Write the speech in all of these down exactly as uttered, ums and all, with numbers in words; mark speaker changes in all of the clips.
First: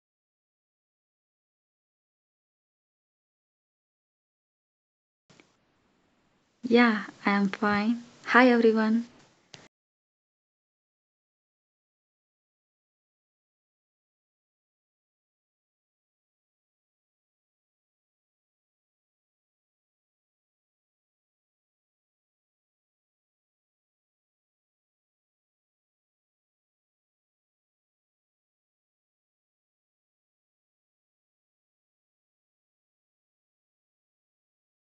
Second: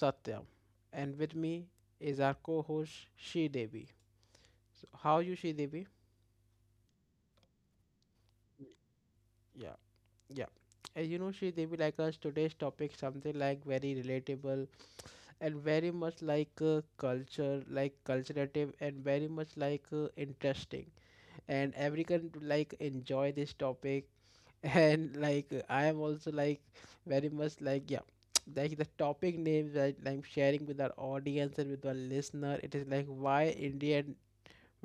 Speaker 1: Satyam, and with me is our co-host Shri Devi. So, how are you, Shri Devi?
Speaker 2: Yeah, I am fine. Hi everyone.
Speaker 1: Yeah, yeah. And you know, Shri Devi, like us, today's topic something like very relatable and very much like uh, culture, like culturative and very much like uh, interesting. And everyone like enjoy this topic and like I am also like very much like yeah like the topic names that i'm like, sharing with our audience and with our listener, it is like, why Indian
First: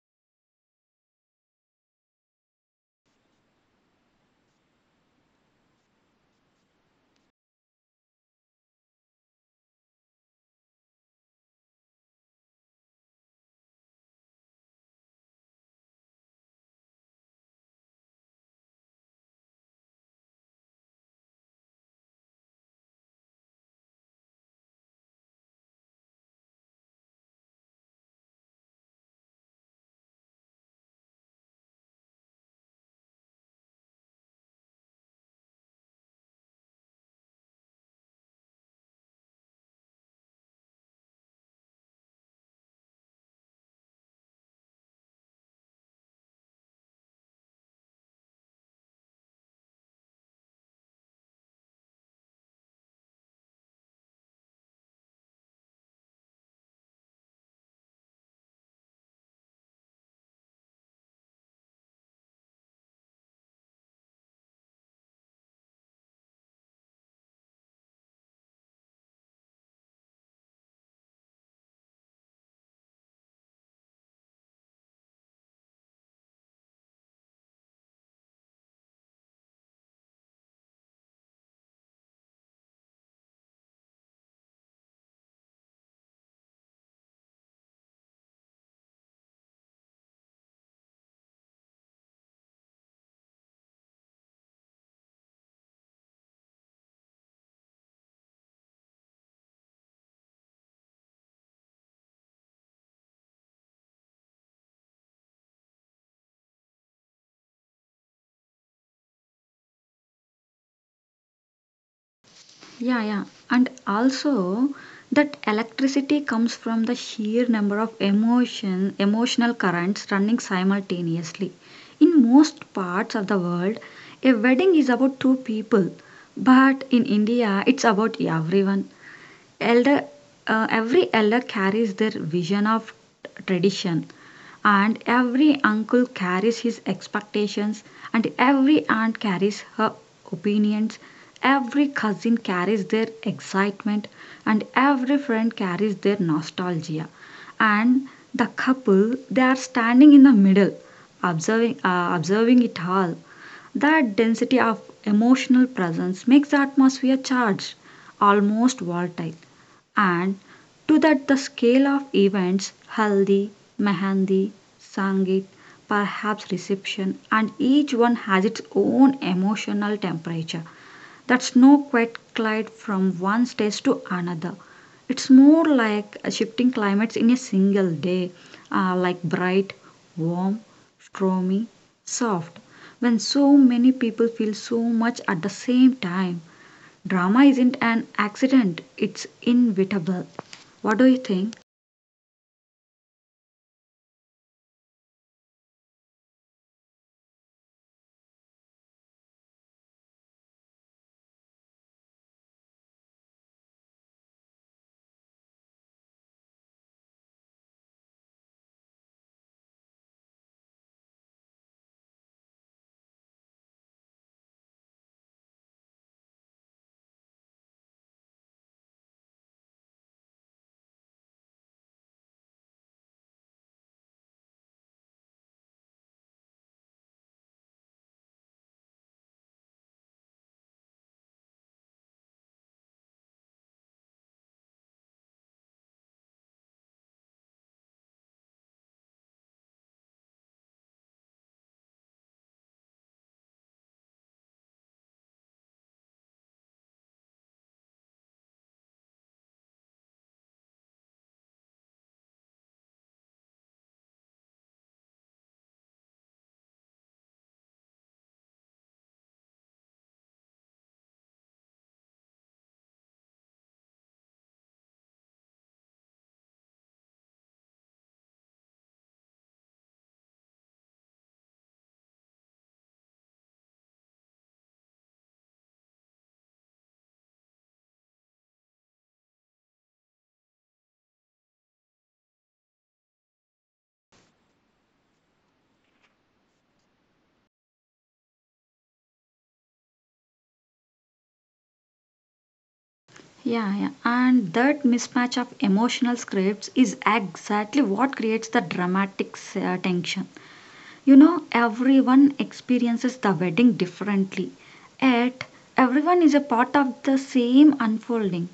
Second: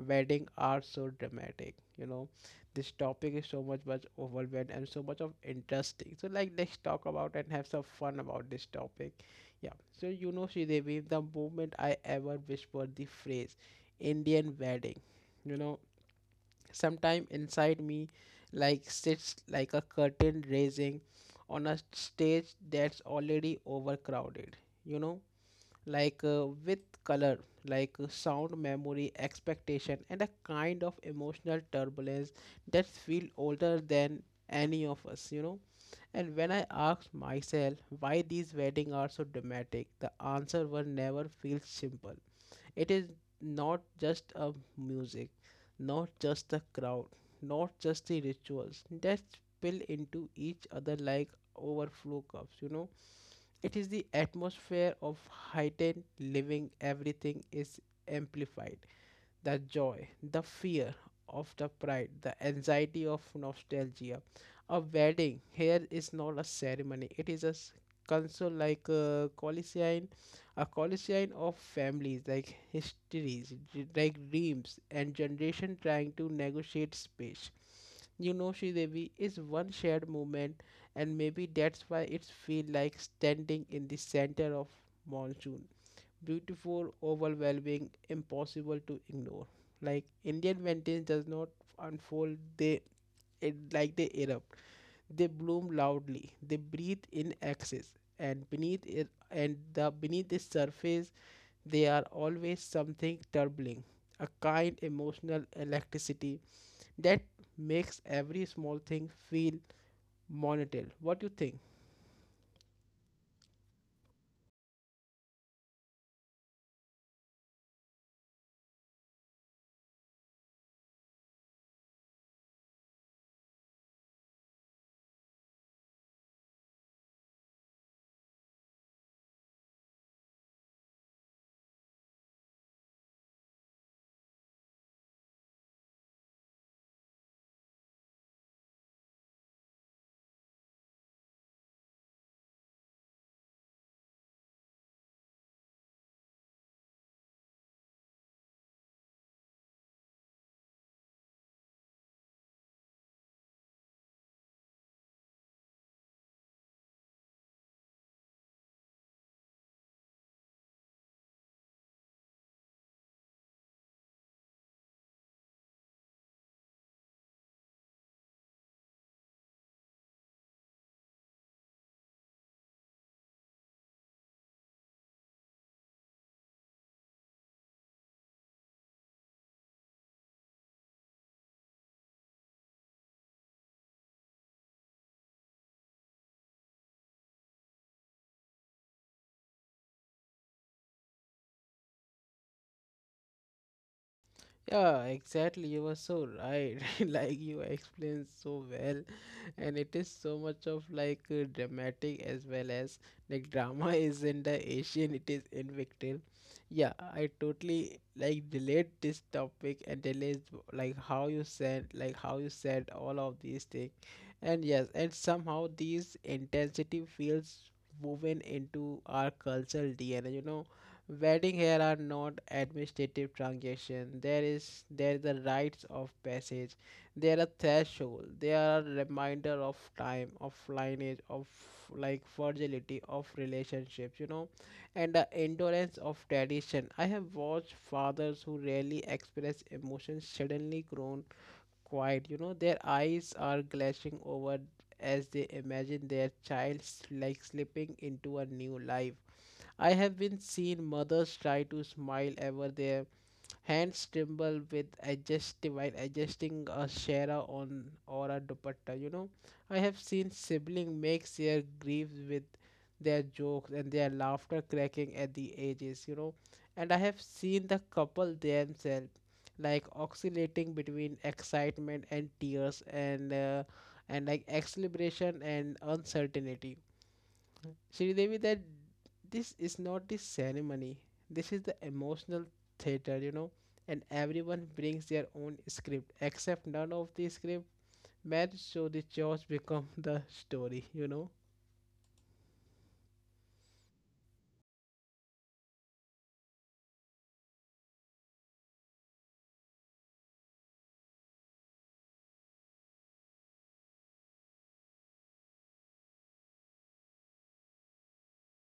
Speaker 1: wedding are so dramatic, you know? This topic is so much much overwhelmed and so much of interesting, so like let's talk about and have some fun about this topic. Yeah. So you know, Sridevi, the moment I ever whispered the phrase Indian wedding, you know, sometime inside me, like sits like a curtain raising on a stage that's already overcrowded. You know, like uh, with color, like uh, sound, memory, expectation, and a kind of emotional turbulence that feel older than any of us. You know, and when I asked myself why these weddings are so dramatic, the answer was never feels simple. It is not just a music, not just the crowd, not just the rituals that spill into each other like overflow cups, you know. It is the atmosphere of heightened living, everything is amplified, the joy, the fear of the pride, the anxiety of nostalgia. A wedding here is not a ceremony, it is a s- council like a Colosseum, a Colosseum of families, like histories, d- like dreams, and generation trying to negotiate space. You know, Sri Devi is one shared moment, and maybe that's why it feels like standing in the center of monsoon, beautiful, overwhelming, impossible to ignore. Like Indian mountains does not unfold; they it, like they erupt. They bloom loudly. They breathe in excess, and beneath it, and the beneath the surface, they are always something troubling, a kind emotional electricity that makes every small thing feel monumental. What do you think?
Speaker 2: Yeah, yeah. And also that electricity comes from the sheer number of emotion emotional currents running simultaneously. In most parts of the world, a wedding is about two people, but in India it's about everyone. Elder uh, every elder carries their vision of tradition. And every uncle carries his expectations, and every aunt carries her opinions, every cousin carries their excitement, and every friend carries their nostalgia. And the couple, they are standing in the middle, observing, uh, observing it all. That density of emotional presence makes the atmosphere charged, almost volatile, and to that the scale of events, haldi, mehendi, sangit, perhaps reception, and each one has its own emotional temperature that's no quite glide from one stage to another. It's more like a shifting climates in a single day. Uh, like bright, warm, stormy, soft, when so many people feel so much at the same time, drama isn't an accident, it's inevitable. What do you think?
Speaker 1: Yeah, exactly. You were so right. Like you explained so well, and it is so much of like uh, dramatic as well as like drama is in the Asian. It is in Victim. Yeah, I totally like relate this topic and relate like how you said, like how you said all of these things, and yes, and somehow these intensity feels woven into our cultural D N A. You know, wedding here are not administrative transactions. There is there is a rites of passage. They are a threshold. They are a reminder of time, of lineage, of like fragility of relationships, you know, and the endurance of tradition. I have watched fathers who rarely express emotions suddenly grown quiet. You know, their eyes are glazing over as they imagine their child like slipping into a new life. I have been seen mothers try to smile ever their hands tremble with adjust while adjusting a shara on or a dupatta. You know, I have seen sibling makes their griefs with their jokes and their laughter cracking at the edges. You know, and I have seen the couple themselves like oscillating between excitement and tears and uh, and like exhilaration and uncertainty. Sridevi, that this is not the ceremony. This is the emotional theater, you know, and everyone brings their own script, except none of the script match, so the chores become the story, you know.
Speaker 2: Yeah, yeah. And that mismatch of emotional scripts is exactly what creates the dramatic uh, tension. You know, everyone experiences the wedding differently. Yet, everyone is a part of the same unfolding.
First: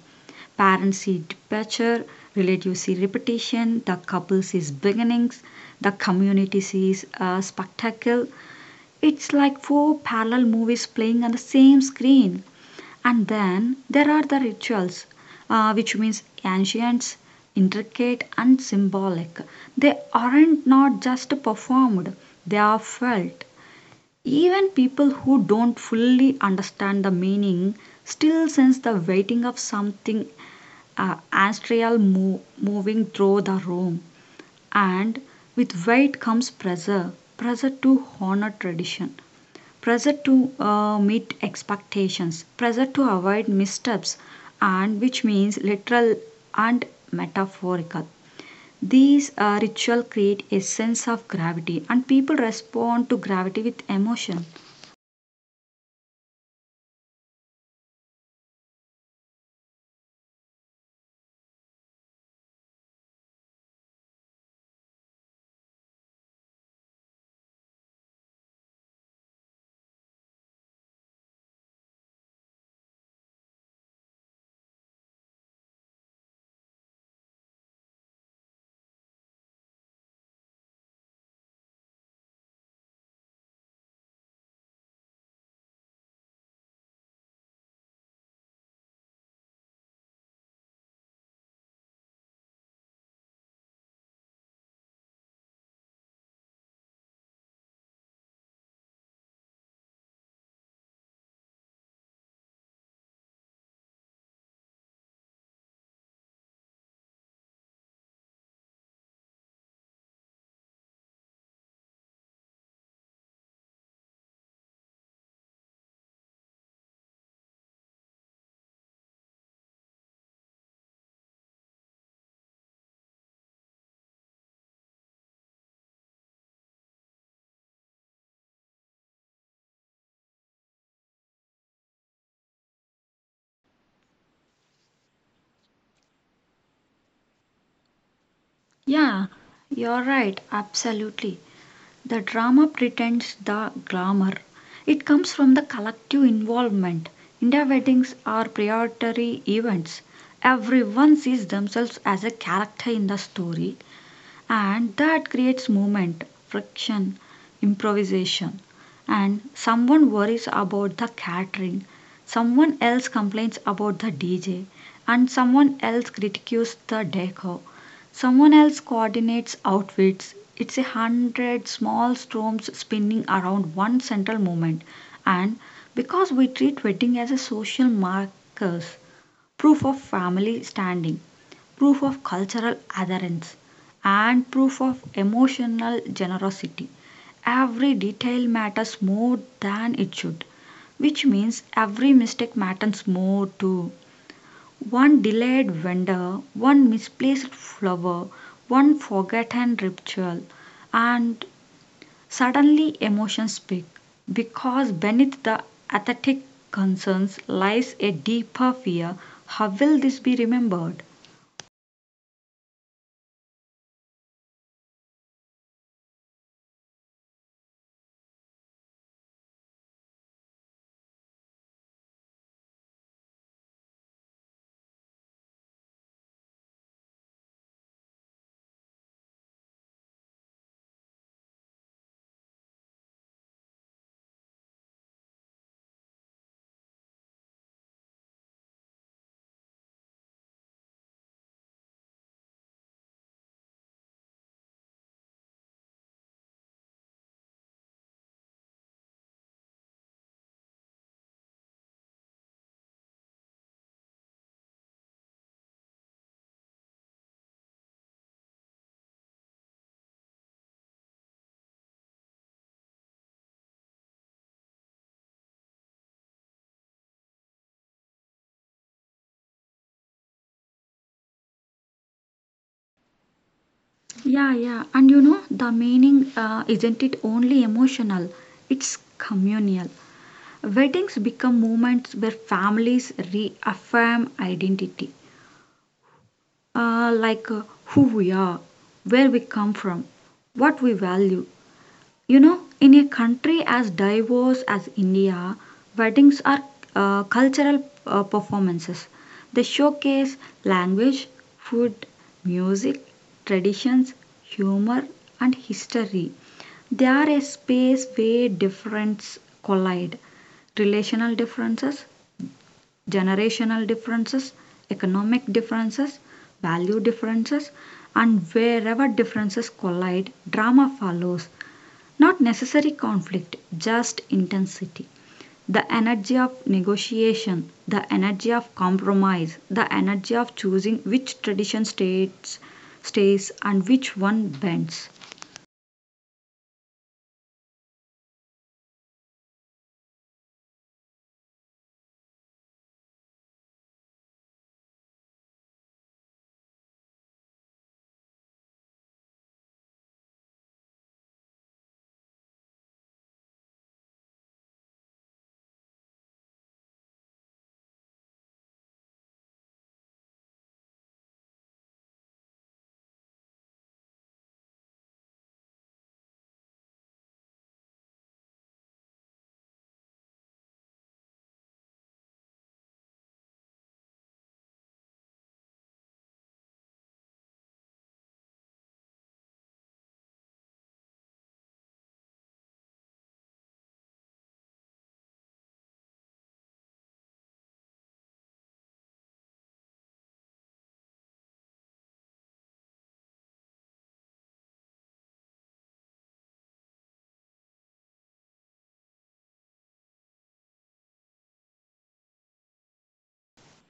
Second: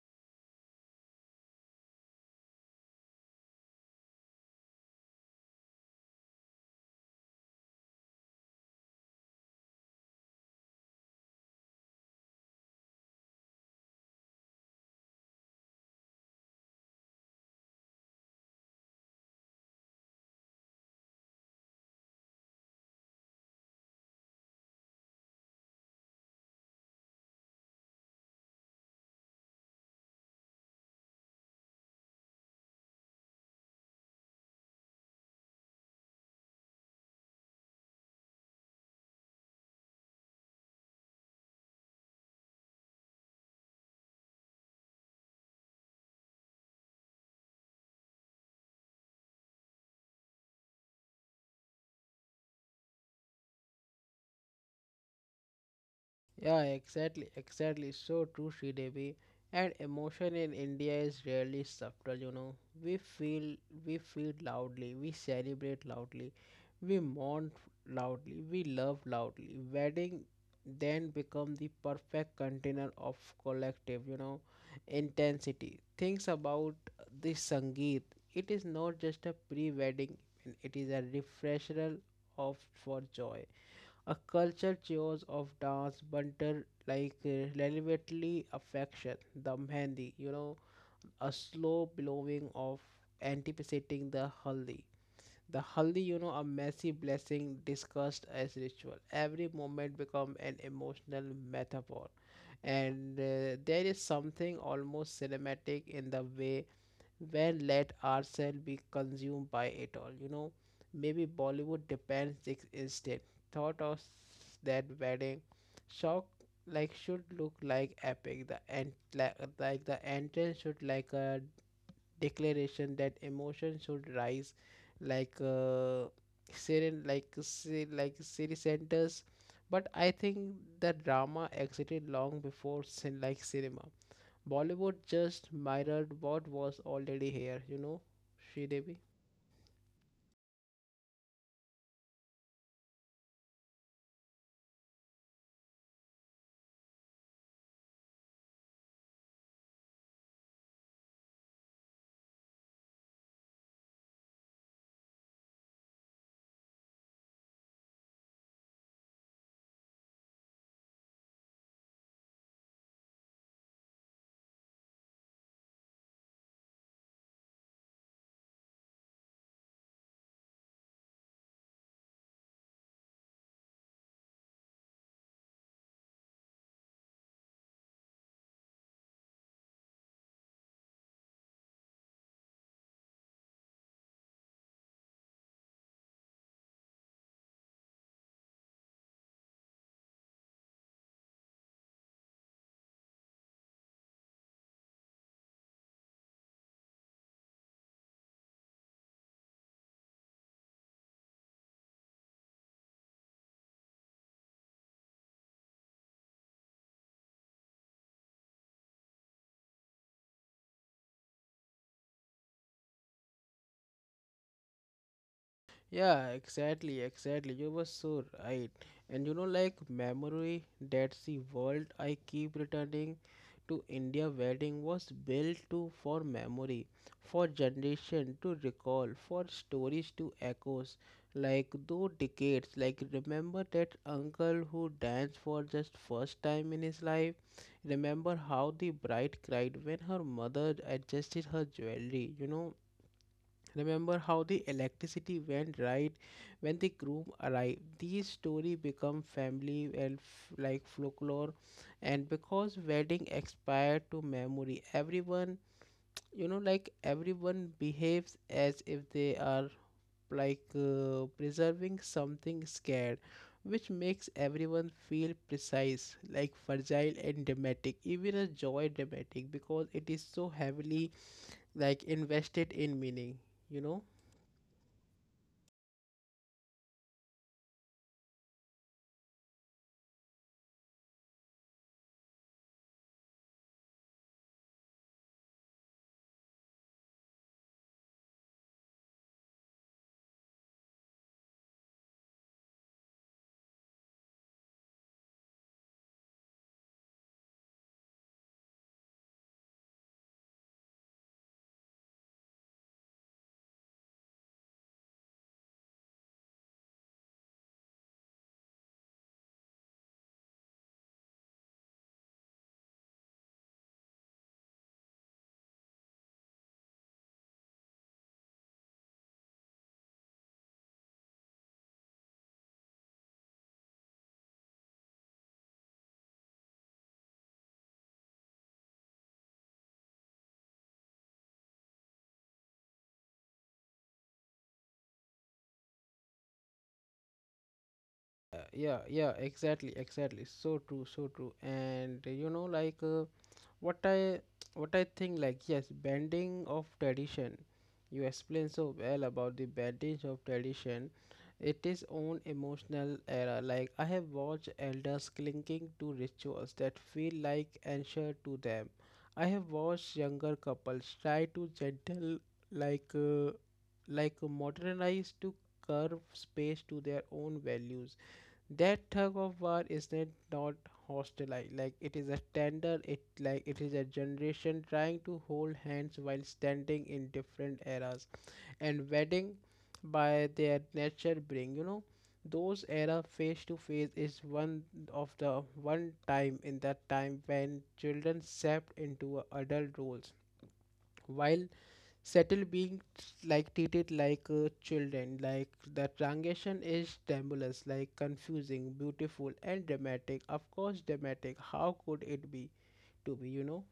Speaker 2: Parents see departure, relatives see repetition, the couple sees beginnings, the community sees a spectacle. It's like four parallel movies playing on the same screen. And then there are the rituals, uh, which means ancient, intricate, and symbolic. They aren't not just performed; they are felt. Even people who don't fully understand the meaning still sense the weighting of something uh, ancestral mo- moving through the room. And with weight comes pressure, pressure to honor tradition, pressure to uh, meet expectations, pressure to avoid missteps, and which means literal and metaphorical. These uh, ritual create a sense of gravity, and people respond to gravity with emotion.
Speaker 1: Yeah, exactly, exactly. So true, Sridevi. And emotion in India is rarely subtle, you know. We feel we feel loudly, we celebrate loudly, we mourn loudly, we love loudly. Wedding then become the perfect container of collective, you know, intensity. Things about the Sangeet. It is not just a pre-wedding, it is a refresher of for joy. A culture chose of dance banter like uh, relevantly affection, the mehndi, you know, a slow blowing of anticipating the haldi. The haldi, you know, a messy blessing discussed as ritual. Every moment become an emotional metaphor. And uh, there is something almost cinematic in the way when let ourselves be consumed by it all, you know. Maybe Bollywood depends ex- instead thought of s- that wedding shock like should look like epic, the and like, like the entrance should like a declaration that emotion should rise like uh serene like se- like city centers. But I think the drama exited long before sin like cinema. Bollywood just mirrored what was already here, you know, Sridevi.
Speaker 2: Yeah, you're right, absolutely. The drama pretends the glamour. It comes from the collective involvement. India weddings are priority events. Everyone sees themselves as a character in the story, and that creates movement, friction, improvisation. And someone worries about the catering, someone else complains about the D J, and someone else critiques the decor, someone else coordinates outfits. It's a hundred small storms spinning around one central moment, and because we treat wedding as a social markers, proof of family standing, proof of cultural adherence, and proof of emotional generosity. Every detail matters more than it should, which means every mistake matters more too. One delayed vendor, one misplaced flower, one forgotten ritual, and suddenly emotions speak, because beneath the aesthetic concerns lies a deeper fear: how will this be remembered?
Speaker 1: Yeah, exactly, exactly. You were so right. And you know, like memory, that's the world I keep returning to. India wedding was built to for memory, for generation to recall, for stories to echoes. Like though decades, like remember that uncle who danced for just first time in his life. Remember how the bride cried when her mother adjusted her jewelry, you know. Remember how the electricity went right when the groom arrived. These story become family and f- like folklore, and because wedding expired to memory, everyone, you know, like everyone behaves as if they are like uh, preserving something scared, which makes everyone feel precise, like fragile and dramatic, even a joy dramatic because it is so heavily like invested in meaning. You know.
Speaker 2: Yeah, yeah. And you know, the meaning uh, isn't it only emotional, it's communal. Weddings become moments where families reaffirm identity, uh, like uh, who we are, where we come from, what we value, you know. In a country as diverse as India, weddings are uh, cultural uh, performances. They showcase language, food, music, traditions, humor, and history. They are a space where difference collide. Relational differences, generational differences, economic differences, value differences, and wherever differences collide, drama follows. Not necessary conflict, just intensity. The energy of negotiation, the energy of compromise, the energy of choosing which tradition stays, stays and which one bends.
Speaker 1: Uh, yeah, yeah, exactly, exactly. So true, so true. And uh, you know, like uh, what I what I think, like yes, bending of tradition. You explain so well about the bending of tradition. It is own emotional era. Like I have watched elders clinging to rituals that feel like answer to them. I have watched younger couples try to gentle like uh, like modernize to curve space to their own values. That tug of war is not not hostile like like, it is a tender it like it is a generation trying to hold hands while standing in different eras, and wedding by their nature bring, you know, those era face to face. Is one of the one time in that time when children stepped into adult roles while settle being like treated like uh, children. Like the transition is tremulous, like confusing, beautiful, and dramatic. Of course dramatic, how could it be to be, you know?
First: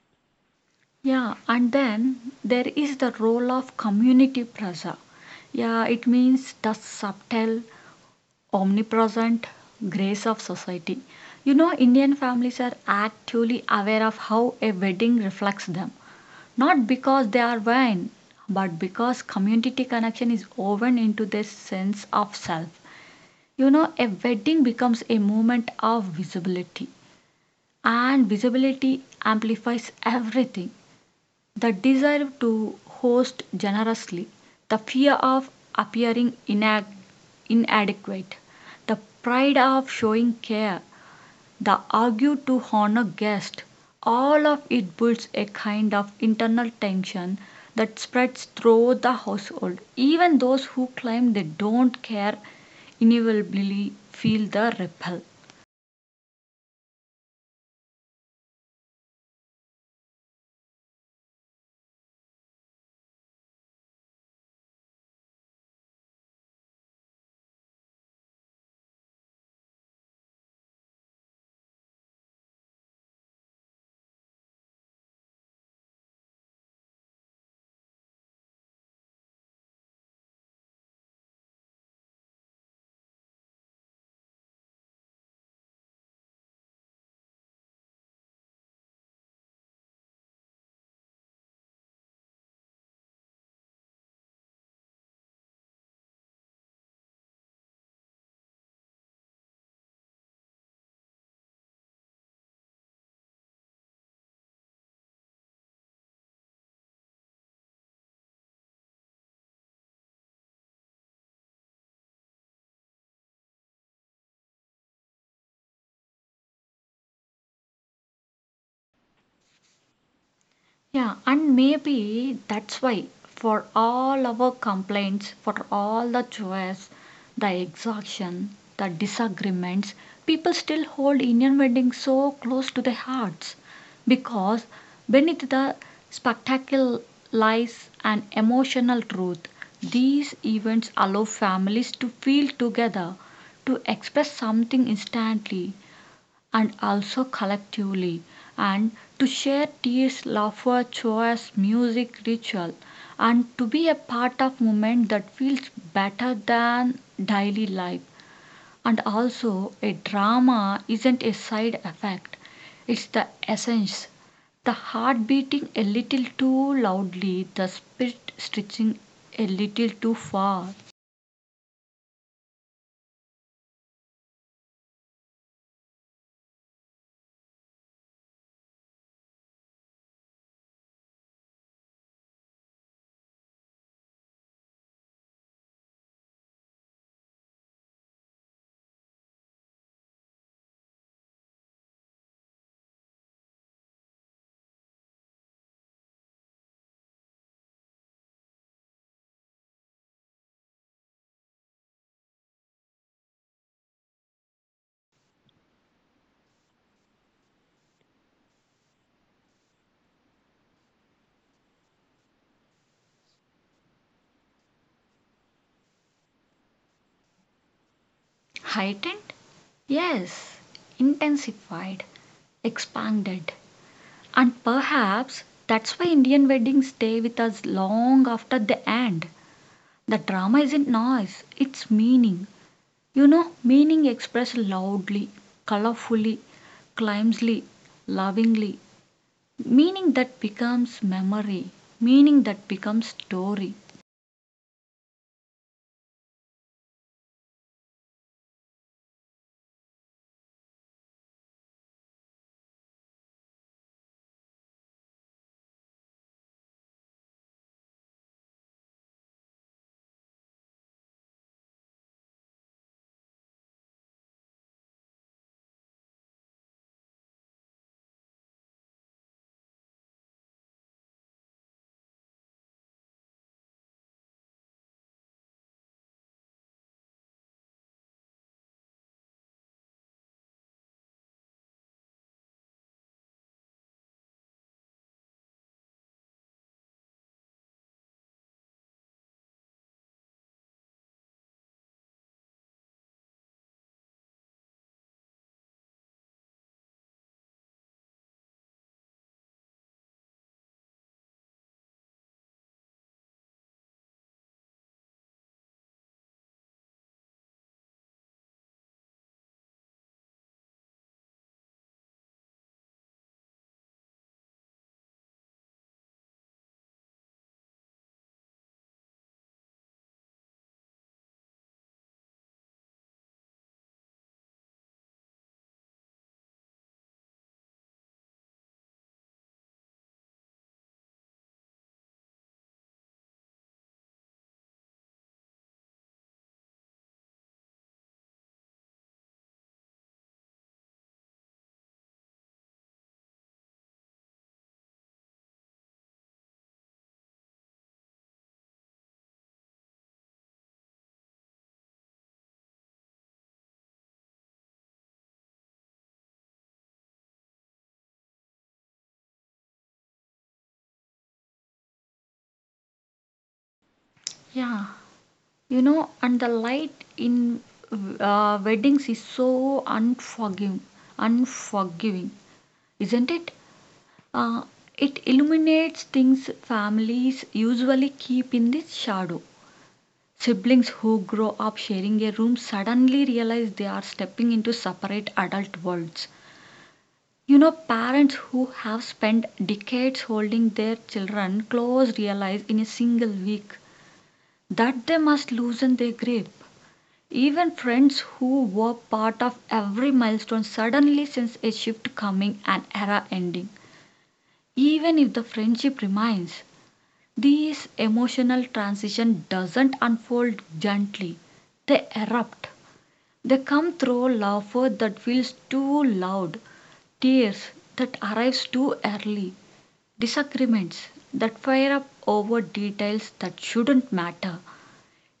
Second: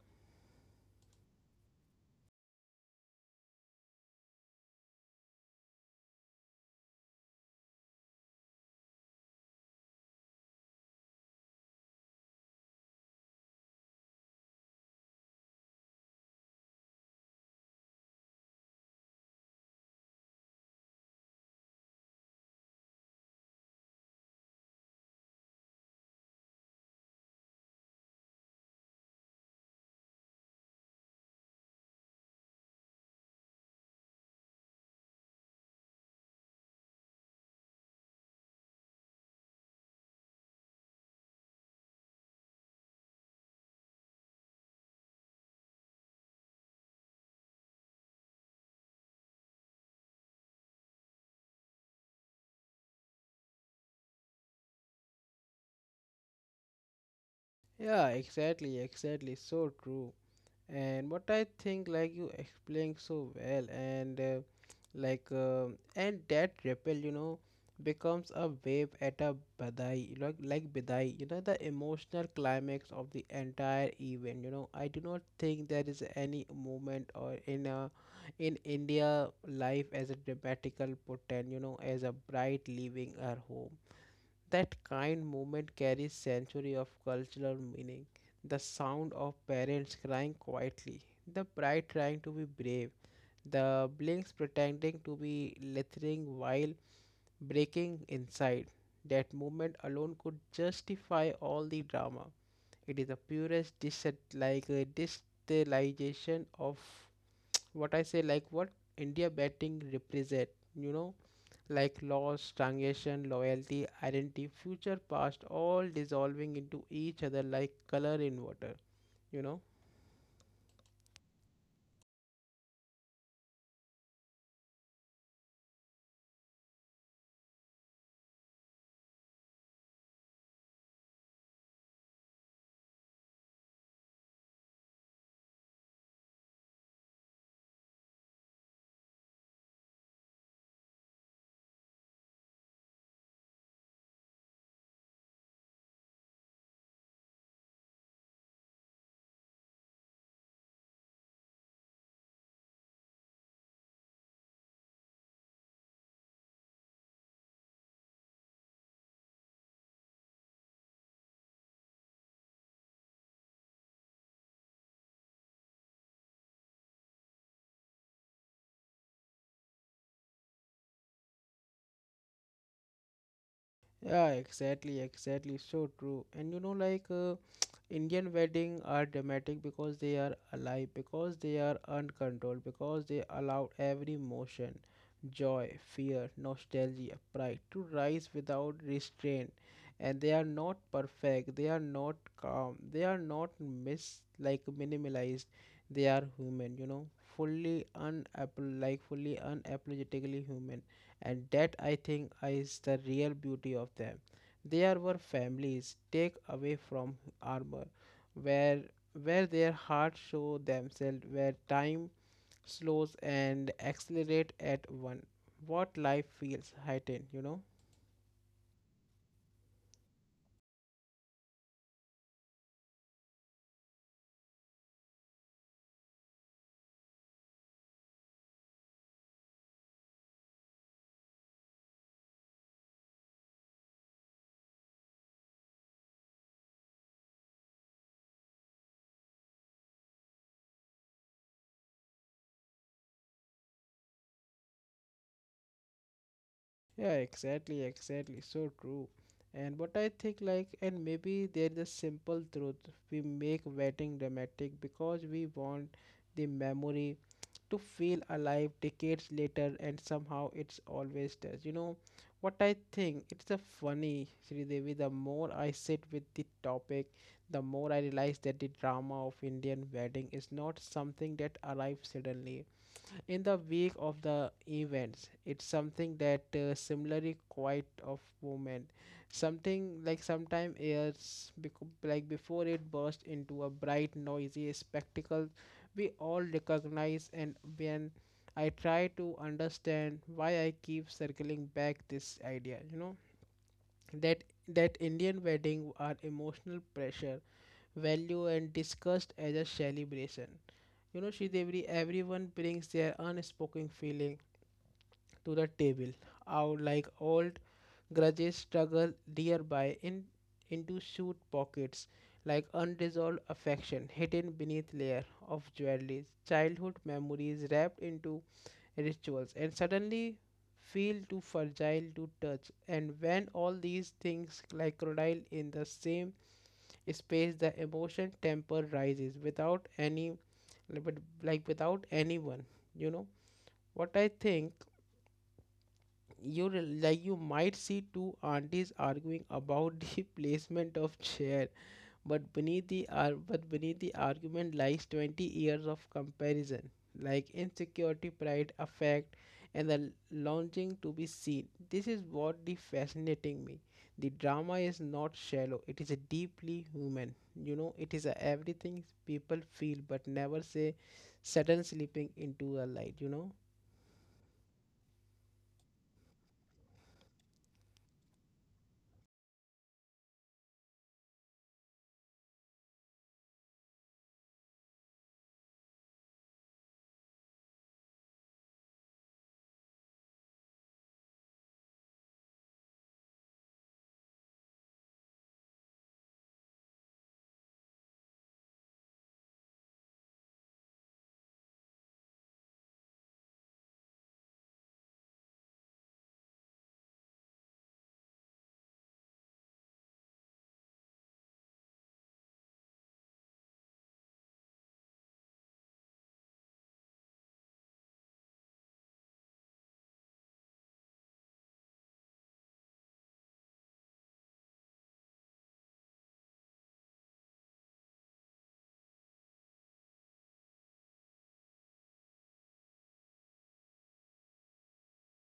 Speaker 2: Yeah, and then there is the role of community plaza. Yeah, it means the subtle, omnipresent grace of society. You know, Indian families are actually aware of how a wedding reflects them, not because they are vain, but because community connection is woven into their sense of self. You know, a wedding becomes a moment of visibility, and visibility amplifies everything. The desire to host generously, the fear of appearing inadequate, the pride of showing care, the argue to honor guest, all of it builds a kind of internal tension that spreads through the household. Even those who claim they don't care inevitably feel the ripple.
Speaker 1: Yeah, exactly, exactly, so true. And what I think, like you explained so well, and uh, like um and that ripple, you know, becomes a wave at a badai, like like badai, you know, the emotional climax of the entire event. You know, I do not think there is any moment or in a in India life as a dramatical portend, you know, as a bride leaving her home. That kind moment carries century of cultural meaning. The sound of parents crying quietly, the bride trying to be brave, the blinks pretending to be littering while breaking inside. That moment alone could justify all the drama. It is the purest dis- like a distillation of what I say, like what India batting represent. You know, like loss, stagnation, loyalty, identity, future, past, all dissolving into each other like color in water, you know?
Speaker 2: Yeah, and maybe that's why, for all our complaints, for all the choice, the exhaustion, the disagreements, people still hold Indian weddings so close to their hearts, because beneath the spectacle lies an emotional truth. These events allow families to feel together, to express something instantly, and also collectively, and to share tears, laughter, chores, music, ritual, and to be a part of movement that feels better than daily life. And also, a drama isn't a side effect; it's the essence. The heart beating a little too loudly, the spirit stretching a little too far.
Speaker 1: Yeah, exactly, exactly. So true. And you know, like uh, Indian wedding are dramatic because they are alive, because they are uncontrolled, because they allow every emotion, joy, fear, nostalgia, pride to rise without restraint. And they are not perfect. They are not calm. They are not mis like minimalized. They are human. You know, fully unapple like fully unapologetically human, and that I think is the real beauty of them. They are our families, take away from armor, where where their hearts show themselves, where time slows and accelerate at one. What life feels heightened, you know?
Speaker 2: Heightened? Yes. Intensified. Expanded. And perhaps that's why Indian weddings stay with us long after they end. The drama isn't noise, it's meaning. You know, meaning expressed loudly, colorfully, climbsly, lovingly. Meaning that becomes memory, meaning that becomes story.
Speaker 1: Yeah, exactly, exactly. So true. And what I think, like, and maybe there's a simple truth, we make wedding dramatic because we want the memory to feel alive decades later, and somehow it's always does. You know what I think? It's a funny, Sridevi. The more I sit with the topic, the more I realize that the drama of Indian wedding is not something that arrives suddenly in the wake of the events, it's something that uh, similarly quite of movement, something like sometime airs becau- like before it burst into a bright noisy spectacle we all recognize. And when I try to understand why, I keep circling back this idea, you know, that that Indian wedding are emotional pressure value and discussed as a celebration. You know, Sridevi, everyone brings their unspoken feeling to the table, out like old grudges struggle nearby in into suit pockets like unresolved affection hidden beneath layer of jewelry childhood memories wrapped into rituals and suddenly feel too fragile to touch and when all these things like crocodile in the same space the emotion temper rises without any but like without anyone you know what I think you re- like you might see two aunties arguing about the placement of chair but beneath the ar- but beneath the argument lies twenty years of comparison, like insecurity, pride, affect, and the longing to be seen. This is what the fascinating me. The drama is not shallow; it is a deeply human. You know, it is a everything people feel but never say. Sudden slipping into a light. You know.
Speaker 2: Yeah, you know, and the light in uh, weddings is so unforgiving, unforgiving, isn't it? Uh, it illuminates things families usually keep in the shadow. Siblings who grow up sharing a room suddenly realize they are stepping into separate adult worlds. You know, parents who have spent decades holding their children close realize in a single week that they must loosen their grip. Even friends who were part of every milestone suddenly sense a shift coming, an era ending. Even if the friendship remains, these emotional transition doesn't unfold gently. They erupt. They come through laughter that feels too loud, tears that arrives too early, disagreements that fire up over details that shouldn't matter.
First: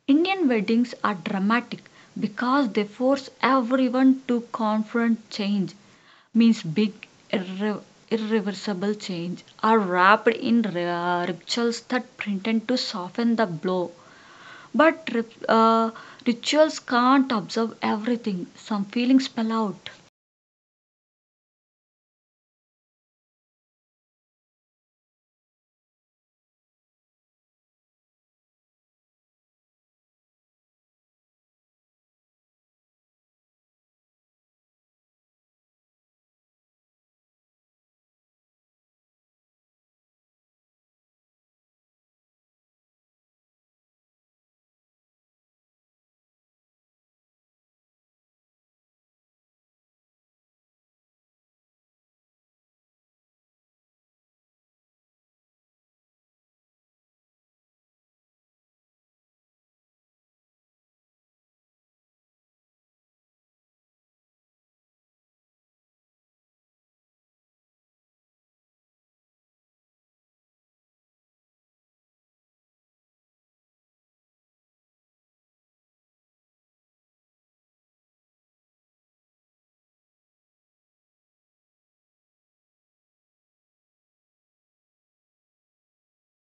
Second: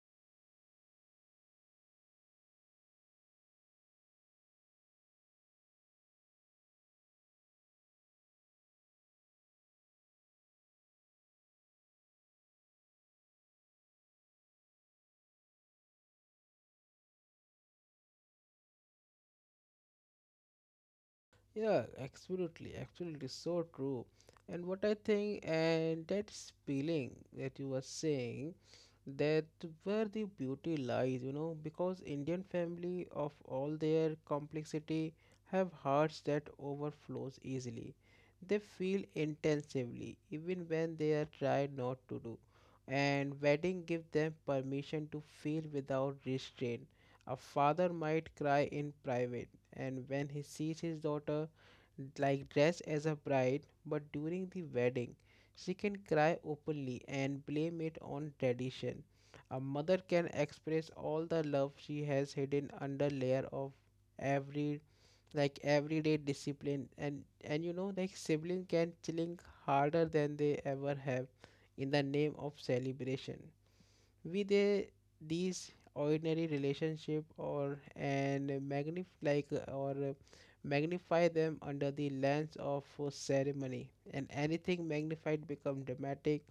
Speaker 2: Indian weddings are dramatic because they force everyone to confront change, means big irre- irreversible change are wrapped in ri- rituals that pretend to soften the blow, but ri- uh, rituals can't absorb everything, some feelings spill out.
Speaker 1: Yeah, absolutely, absolutely, so true. And what I think, and that feeling that you were saying, that where the beauty lies, you know, because Indian family of all their complexity have hearts that overflows easily. They feel intensively, even when they are tried not to do. And wedding give them permission to feel without restraint. A father might cry in private and when he sees his daughter like dressed as a bride, but during the wedding, she can cry openly and blame it on tradition. A mother can express all the love she has hidden under layer of every like everyday discipline and and you know like sibling can chilling harder than they ever have in the name of celebration with uh, these ordinary relationship or and magnif like uh, or uh, magnify them under the lens of uh, ceremony and anything magnified become dramatic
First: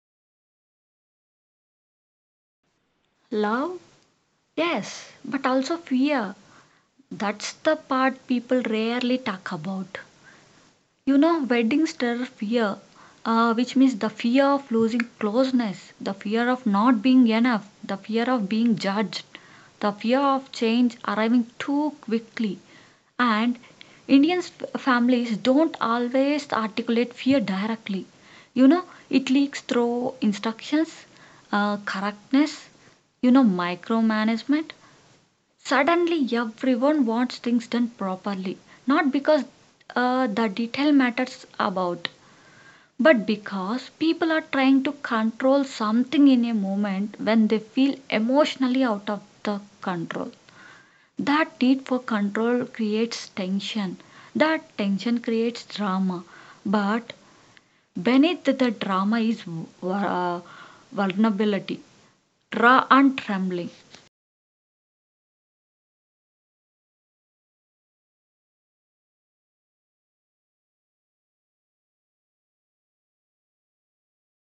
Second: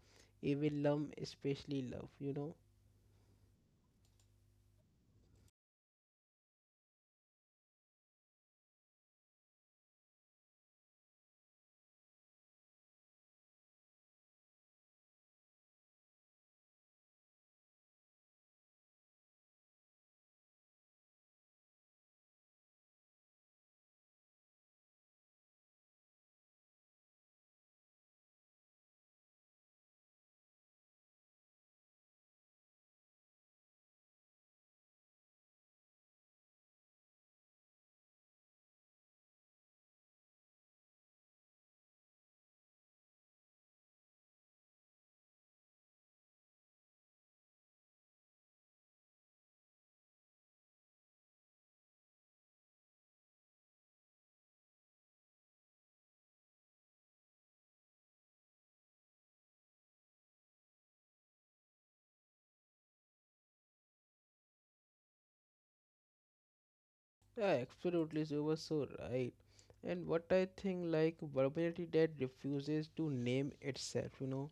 Speaker 1: even love especially love you know
Speaker 2: Love, yes, but also fear. That's the part people rarely talk about. You know, weddings stir fear, uh, which means the fear of losing closeness, the fear of not being enough, the fear of being judged, the fear of change arriving too quickly. And Indian f- families don't always articulate fear directly. You know, it leaks through instructions, uh, correctness, you know, micromanagement. Suddenly, everyone wants things done properly, not because uh, the detail matters about, but because people are trying to control something in a moment when they feel emotionally out of the control. That need for control creates tension. That tension creates drama. But beneath the drama is uh, vulnerability, raw and trembling.
Speaker 1: yeah absolutely so you were so right and what I think like vulnerability that refuses to name itself you know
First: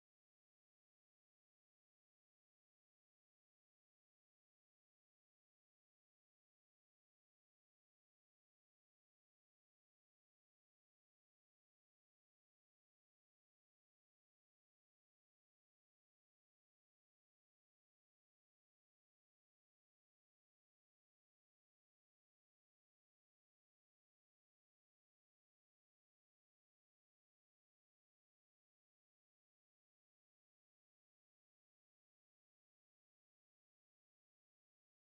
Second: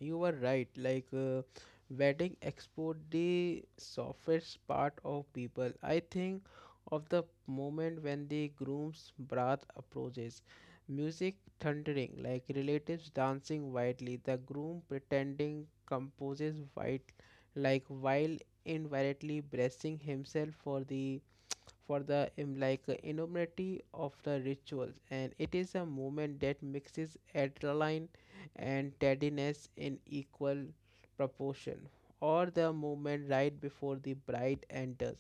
Speaker 1: You were right. Like uh, wedding export the softest part of people. I think of the moment when the groom's breath approaches, music thundering, like relatives dancing wildly, the groom pretending composes white, like while inwardly bracing himself for the for the um, like uh, enormity of the rituals and it is a movement that mixes adrenaline and tardiness in equal proportion or the movement right before the bride enters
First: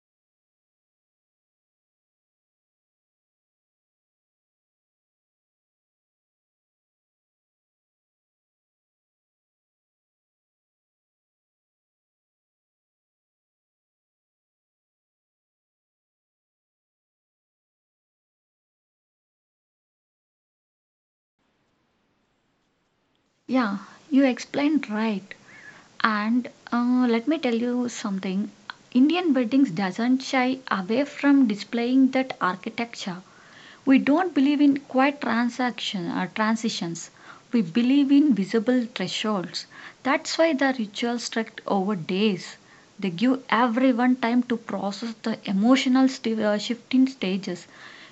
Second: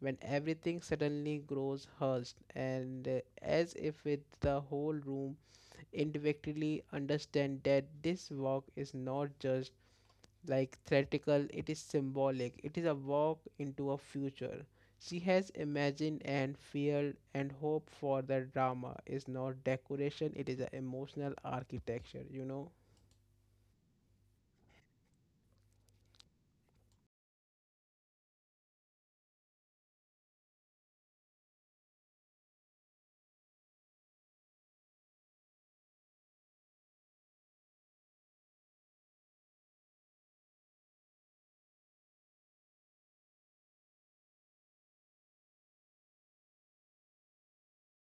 Speaker 1: when everything suddenly grows hushed and uh, as if with the whole room individually understand that this walk is not just like theatrical, it is symbolic, it is a walk into a future. She has imagined and feared and hoped for the drama is not decoration, it is an emotional architecture, you know.
Speaker 2: Yeah, you explained right. And uh, let me tell you something. Indian weddings doesn't shy away from displaying that architecture. We don't believe in quiet transaction or transitions. We believe in visible thresholds. That's why the rituals stretch over days. They give everyone time to process the emotional sti- uh, shift in stages.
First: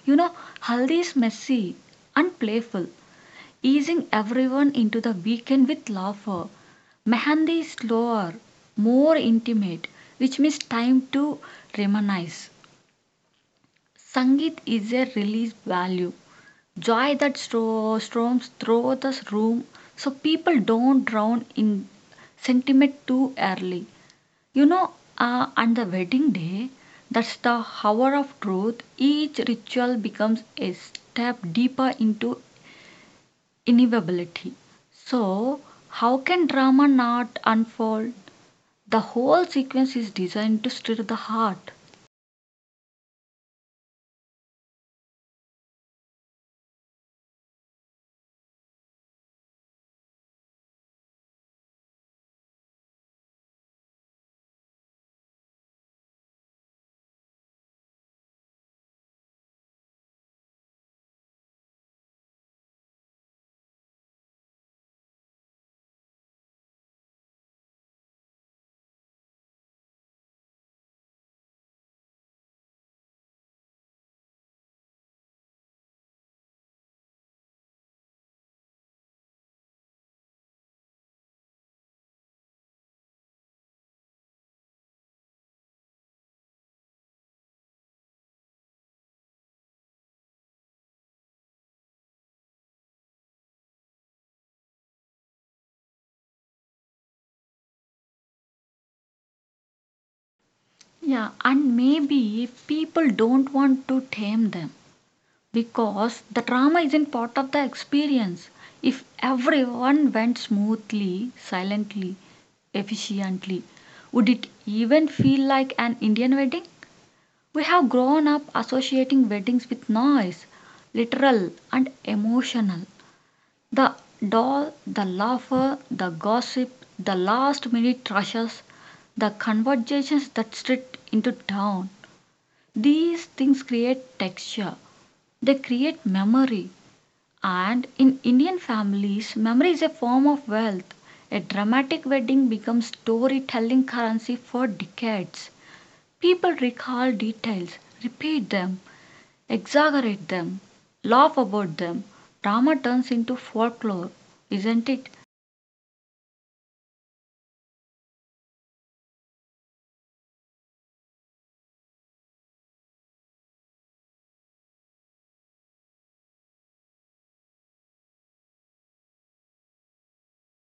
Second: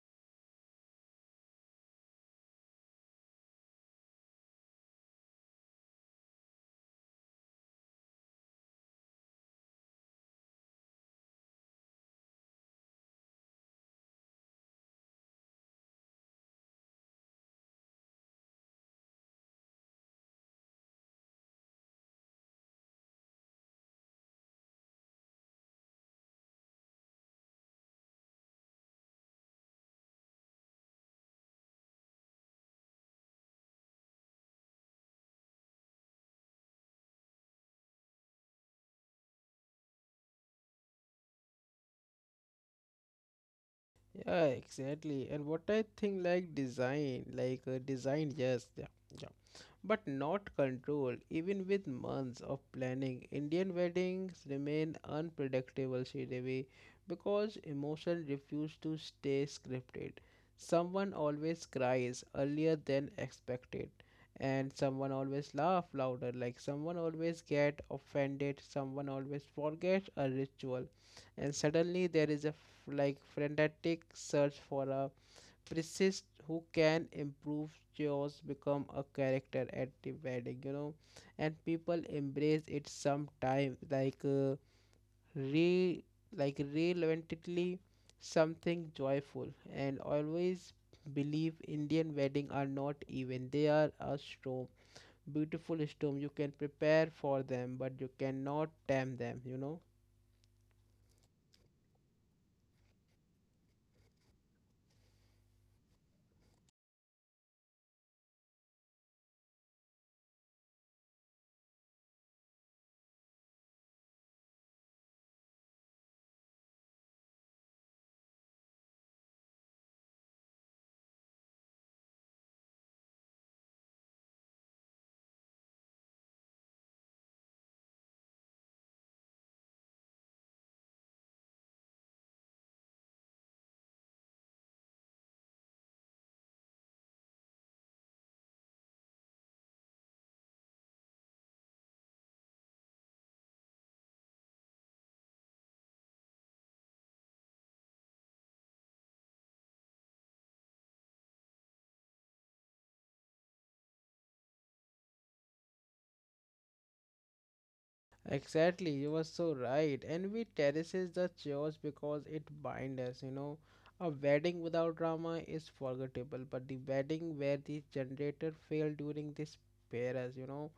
Speaker 2: You know, haldi is messy and playful, easing everyone into the weekend with laughter. Mehandi is slower, more intimate, which means time to reminisce. Sangeet is a release value, joy that storms through the room so people don't drown in sentiment too early. You know, uh, on the wedding day, that's the hour of truth, each ritual becomes a step deeper into inevitability. So, how can drama not unfold? The whole sequence is designed to stir the heart.
Speaker 1: Yeah, exactly. And what I think like design, like uh, design, yes, yeah, but not control. Even with months of planning, Indian weddings remain unpredictable, Sridevi, because emotion refuse to stay scripted. Someone always cries earlier than expected, and someone always laugh louder. Like someone always get offended, someone always forgets a ritual, and suddenly there is a f- like frenetic search for a Persist who can improve yours become a character at the wedding, you know, and people embrace it sometime like uh, re like relentlessly something joyful and always believe Indian wedding are not even they are a storm beautiful storm you can prepare for them but you cannot tame them you know
Speaker 2: Yeah, and maybe people don't want to tame them because the drama isn't part of the experience. If everyone went smoothly, silently, efficiently, would it even feel like an Indian wedding? We have grown up associating weddings with noise, literal and emotional. The doll, the laughter, the gossip, the last minute rushes, the conversations that street into town, these things create texture, they create memory. And in Indian families, memory is a form of wealth. A dramatic wedding becomes storytelling currency for decades. People recall details, repeat them, exaggerate them, laugh about them. Drama turns into folklore, isn't it?
Speaker 1: Exactly, you were so right. Envy terraces the church because it binds us, you know. A wedding without drama is forgettable, but the wedding where the generator failed during this paras, you know,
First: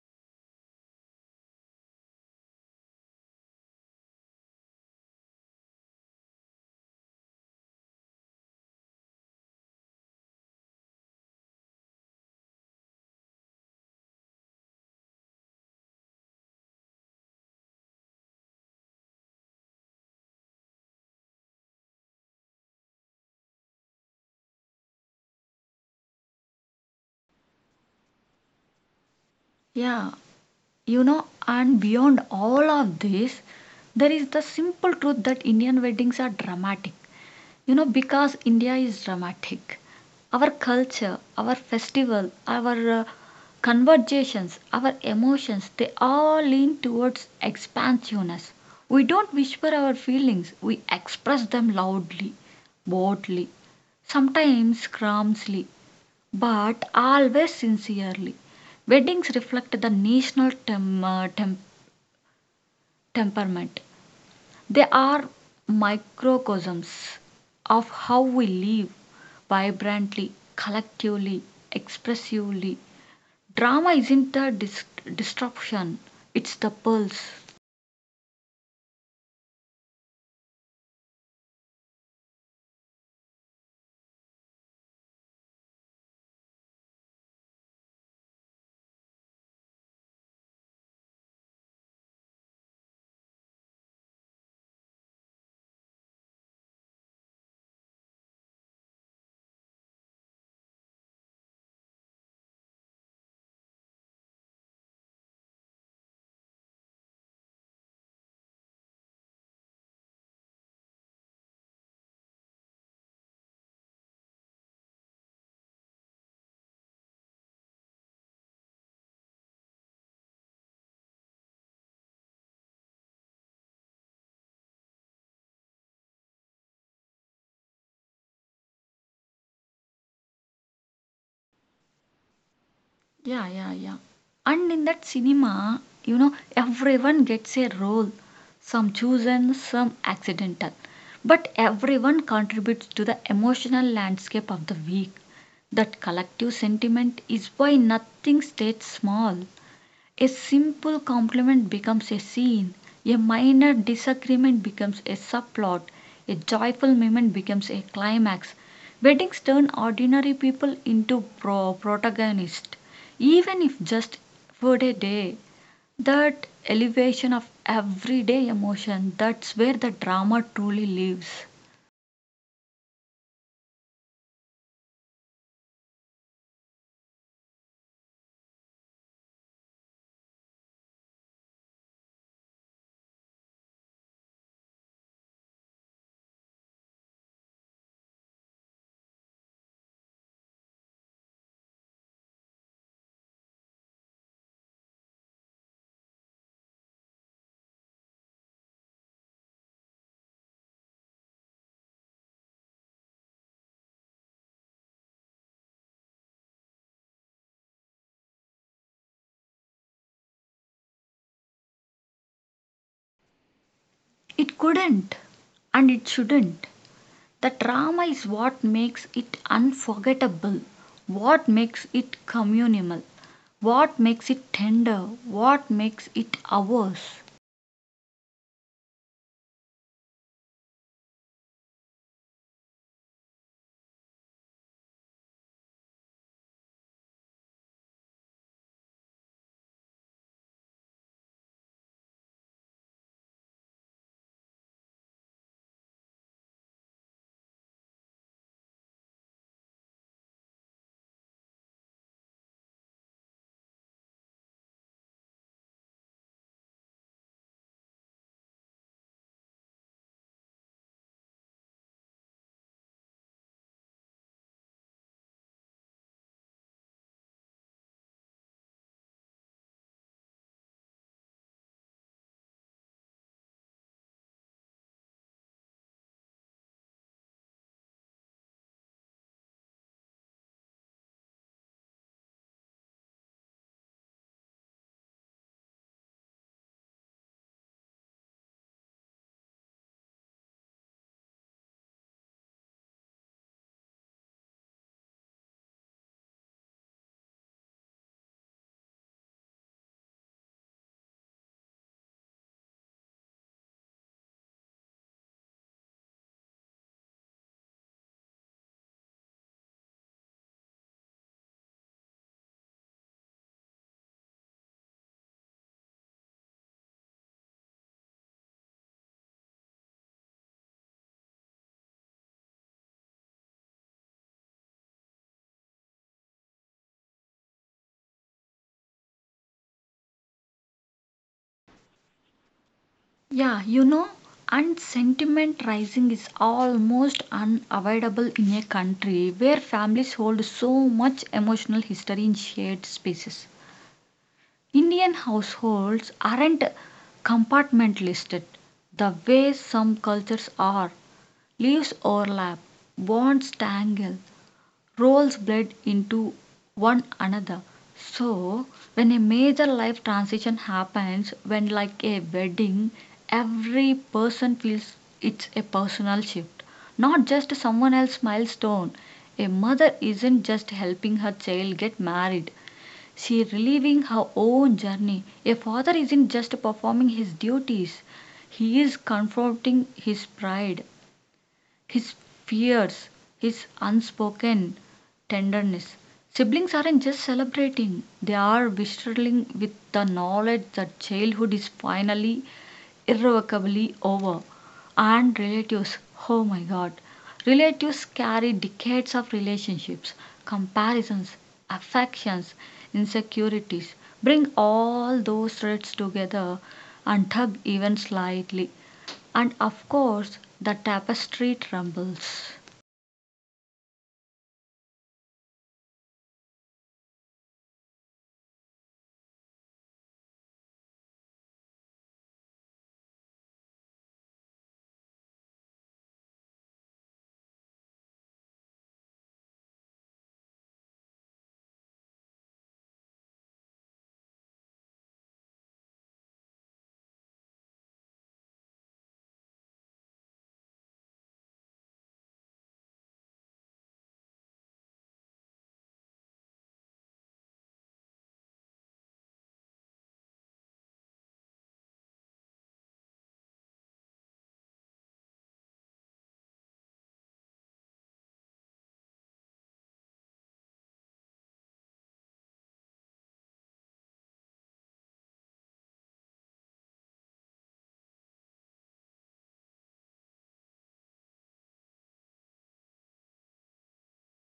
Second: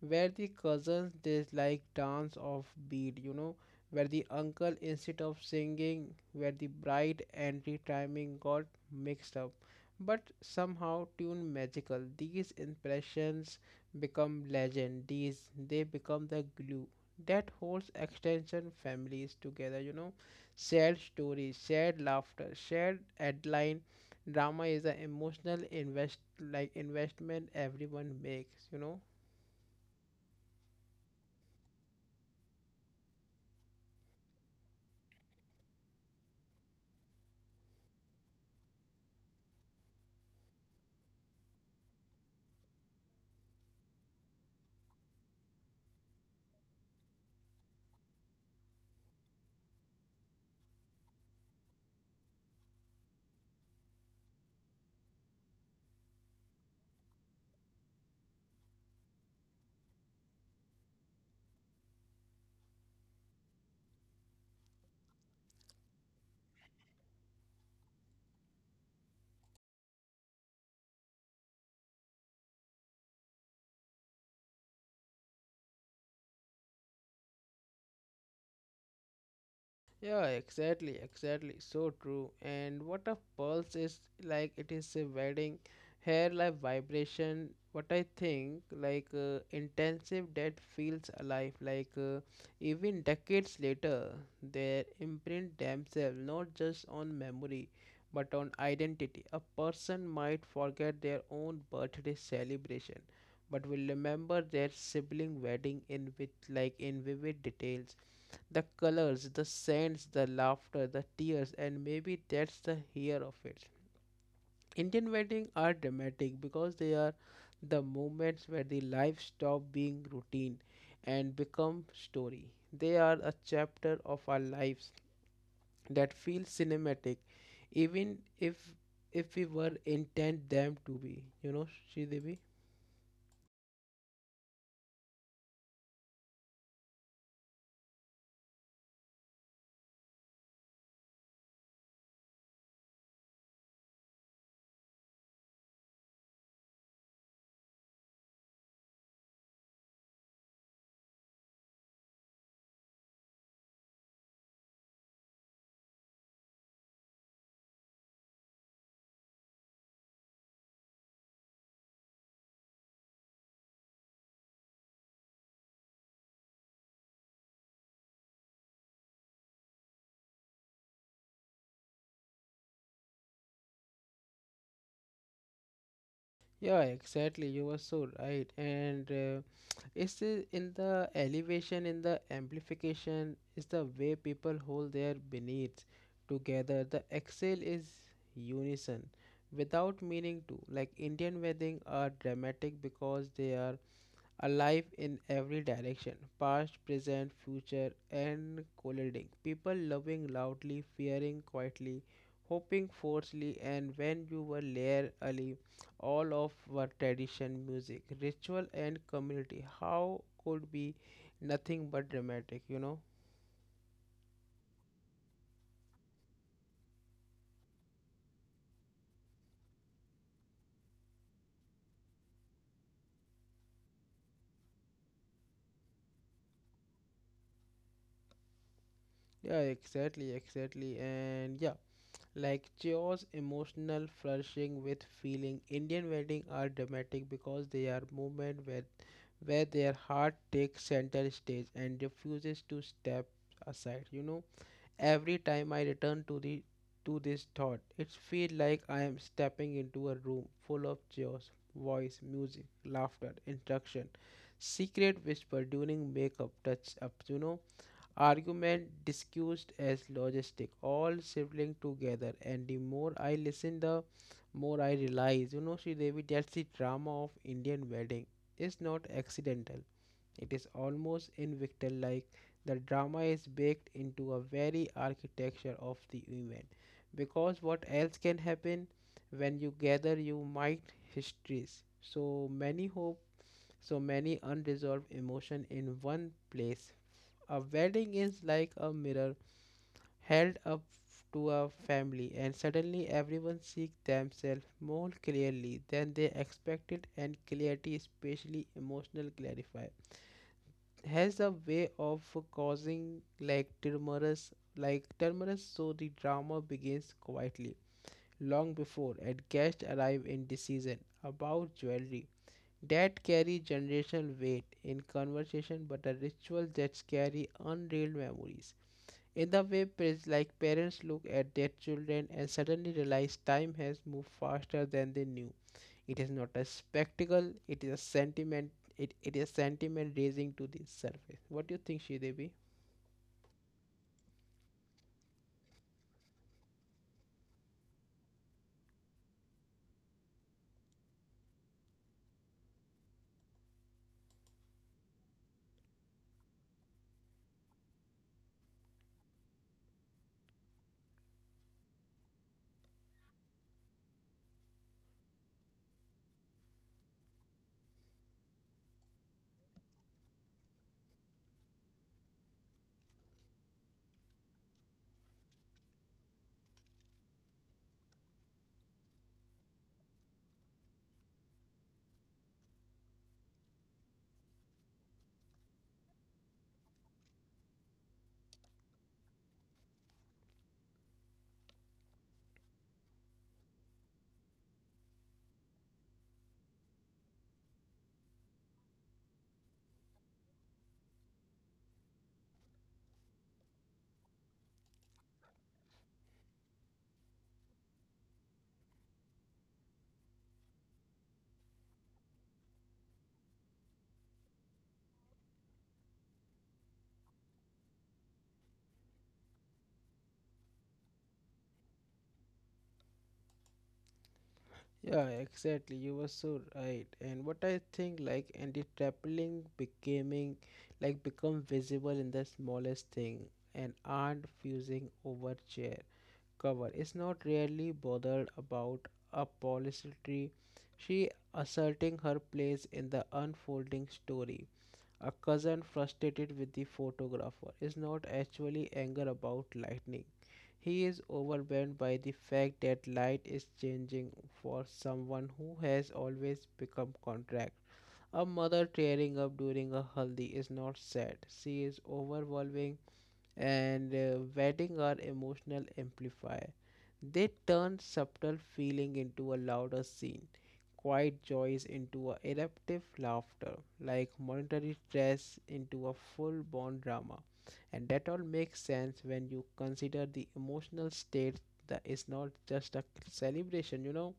Speaker 1: where the cousins dislike dance of beat, you know, where the uncle instead of singing, where the bride entry timing got mixed up, but somehow tune magical. These impressions become legend. These they become the glue that holds extension families together you know shared stories shared laughter shared headline drama is an emotional invest like investment everyone makes you know
Speaker 2: Yeah, you know, and beyond all of this, there is the simple truth that Indian weddings are dramatic. You know, because India is dramatic. Our culture, our festival, our uh, conversations, our emotions, they all lean towards expansiveness. We don't whisper our feelings, we express them loudly, boldly, sometimes clumsily, but always sincerely. Weddings reflect the national tem- uh, tem- temperament. They are microcosms of how we live vibrantly, collectively, expressively. Drama isn't the dis- disruption, it's the pulse.
Speaker 1: Yeah, exactly, exactly. So true. And what a pulse is like it is a wedding hair like vibration. What I think like uh, intensive that feels alive. Like uh, even decades later, their imprint themselves not just on memory but on identity. A person might forget their own birthday celebration, but will remember their sibling wedding in with like in vivid details the colors, the scents, the laughter, the tears, and maybe that's the here of it. Indian weddings are dramatic because they are the moments where the life stop being routine and become story. They are a chapter of our lives that feels cinematic, even if if we were intent them to be. You know, Sridevi?
Speaker 2: Yeah, yeah, yeah. And in that cinema, you know, everyone gets a role, some chosen, some accidental. But everyone contributes to the emotional landscape of the week. That collective sentiment is why nothing stays small. A simple compliment becomes a scene, a minor disagreement becomes a subplot, a joyful moment becomes a climax. Weddings turn ordinary people into pro- protagonists, even if just for a day. That elevation of everyday emotion, that's where the drama truly lives.
Speaker 1: Yeah, exactly. You were so right. And uh, it's i- in the elevation, in the amplification, is the way people hold their beneath together. The exhale is unison without meaning to. Like Indian wedding are dramatic because they are alive in every direction past, present, future, and colliding. People loving loudly, fearing quietly, hoping forcefully, and when you were there early, all of were tradition, music, ritual, and community. How could be nothing but dramatic, you know?
Speaker 2: It couldn't, and it shouldn't. The drama is what makes it unforgettable, what makes it communal, what makes it tender, what makes it ours.
Speaker 1: Yeah, exactly, exactly, and yeah. Like chaos, emotional, flourishing with feeling. Indian weddings are dramatic because they are movement where, where their heart takes center stage and refuses to step aside. You know, every time I return to the to this thought, it feels like I am stepping into a room full of chaos, voice, music, laughter, instruction, secret whisper during makeup touch ups. You know argument discussed as logistic, all sibling together, and the more I listen, the more I realize, you know, Sri Devi, that's the drama of Indian wedding. It's not accidental. It is almost invictal, like the drama is baked into a very architecture of the event. Because what else can happen when you gather? You might histories. So many hope, so many unresolved emotion in one place. A wedding is like a mirror held up to a family, and suddenly everyone sees themselves more clearly than they expected, and clarity, especially emotional clarify, has a way of causing like tremors, like tremors, so the drama begins quietly long before and guests arrive in decision about jewelry that carry generational weight in conversation but a ritual that carry unreal memories in the way, parents- like parents look at their children and suddenly realize time has moved faster than they knew. It is not a spectacle; it is a sentiment. It, it is sentiment raising to the surface. What do you think, Sridevi?
Speaker 2: Yeah, you know, and sentiment rising is almost unavoidable in a country where families hold so much emotional history in shared spaces. Indian households aren't compartmentalisted the way some cultures are. Leaves overlap, bonds tangle, roles bled into one another. So, when a major life transition happens, when like a wedding, every person feels it's a personal shift, not just someone else's milestone. A mother isn't just helping her child get married, she reliving her own journey. A father isn't just performing his duties, he is confronting his pride his fears, his unspoken tenderness. Siblings aren't just celebrating, they are bristling with the knowledge that childhood is finally irrevocably over. And relatives, oh my god, relatives carry decades of relationships, comparisons, affections, insecurities. Bring all those threads together and tug even slightly and of course the tapestry trembles.
Speaker 1: Yeah, exactly. You were so right. And what I think, like, and the trappling becoming, like, become visible in the smallest thing. An aunt fusing over chair, cover is not really bothered about a polycity. She asserting her place in the unfolding story. A cousin frustrated with the photographer is not actually anger about lightning. He is overwhelmed by the fact that light is changing for someone who has always become contract. A mother tearing up during a haldi is not sad. She is overwhelming and uh, wedding are emotional amplifier. They turn subtle feeling into a louder scene, quiet joys into a eruptive laughter, like monetary stress into a full-born drama. And that all makes sense when you consider the emotional state that is not just a celebration, you know,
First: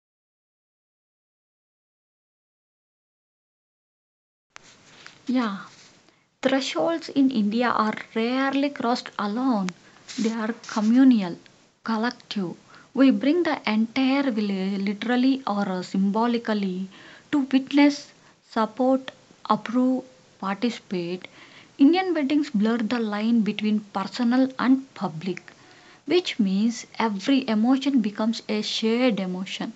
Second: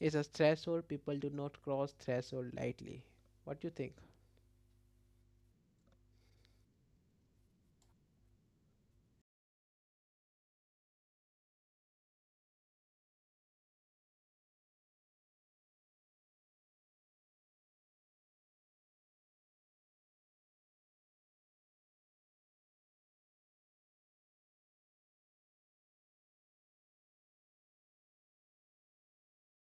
Speaker 1: it's a threshold people do not cross threshold lightly. What do you think?
Speaker 2: Yeah, thresholds in India are rarely crossed alone. They are communal, collective. We bring the entire village, literally or symbolically, to witness, support, approve, participate. Indian weddings blur the line between personal and public, which means every emotion becomes a shared emotion.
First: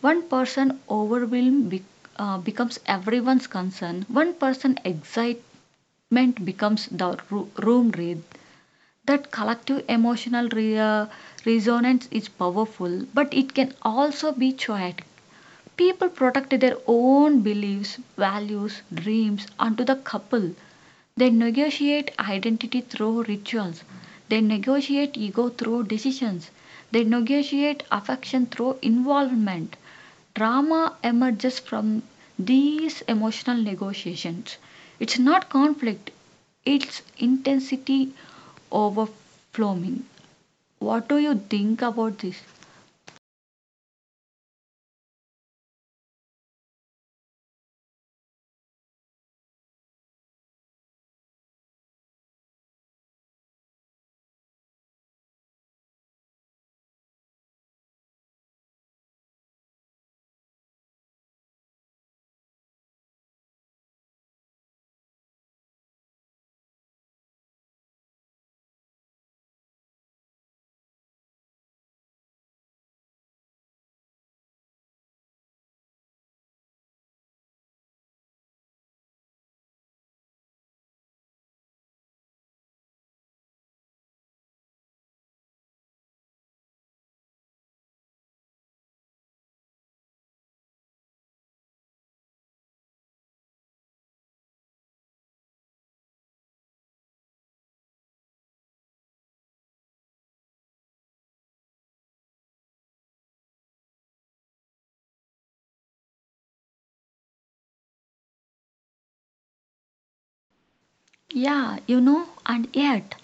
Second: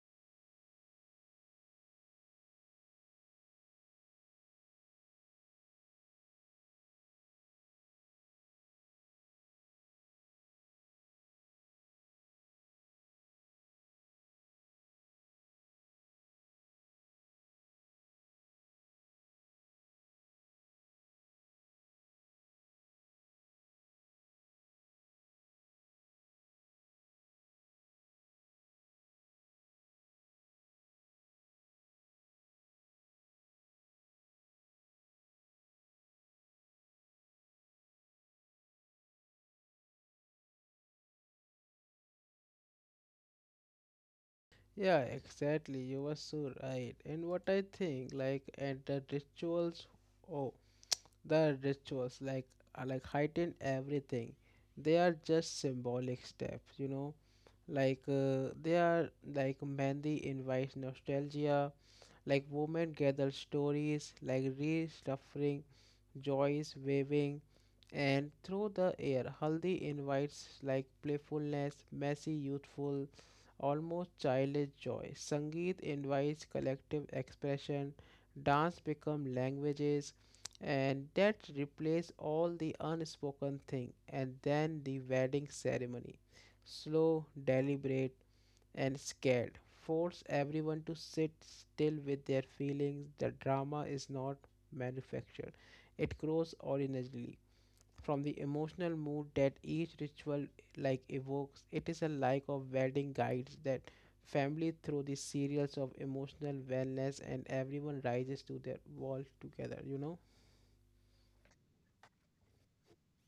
Speaker 2: One person overwhelmed bec- uh, becomes everyone's concern. One person excited movement becomes the ro- room rate. That collective emotional re- uh, resonance is powerful, but it can also be chaotic. People protect their own beliefs, values, dreams onto the couple they negotiate identity through rituals. They negotiate ego through decisions. They negotiate affection through involvement. Drama emerges from these emotional negotiations. It's not conflict, it's intensity overflowing. What do you think about this?
Speaker 1: Yeah, exactly. You were so right. And what I think, like, and the rituals, oh, the rituals, like, are like heighten everything. They are just symbolic steps, you know. Like, uh, they are like Mandy invites nostalgia, like, women gather stories, like, restuffing Joyce waving, and through the air, Haldi invites like playfulness, messy, youthful, almost childish joy. Sangeet invites collective expression, dance become languages, and that replace all the unspoken thing. And then the wedding ceremony, slow, deliberate, and scared. Force everyone to sit still with their feelings. The drama is not manufactured, it grows originally from the emotional mood that each ritual like evokes. It is a like of wedding guides that family through the serials of emotional wellness and everyone rises to their walls together you know
Speaker 2: Yeah, you know, and yet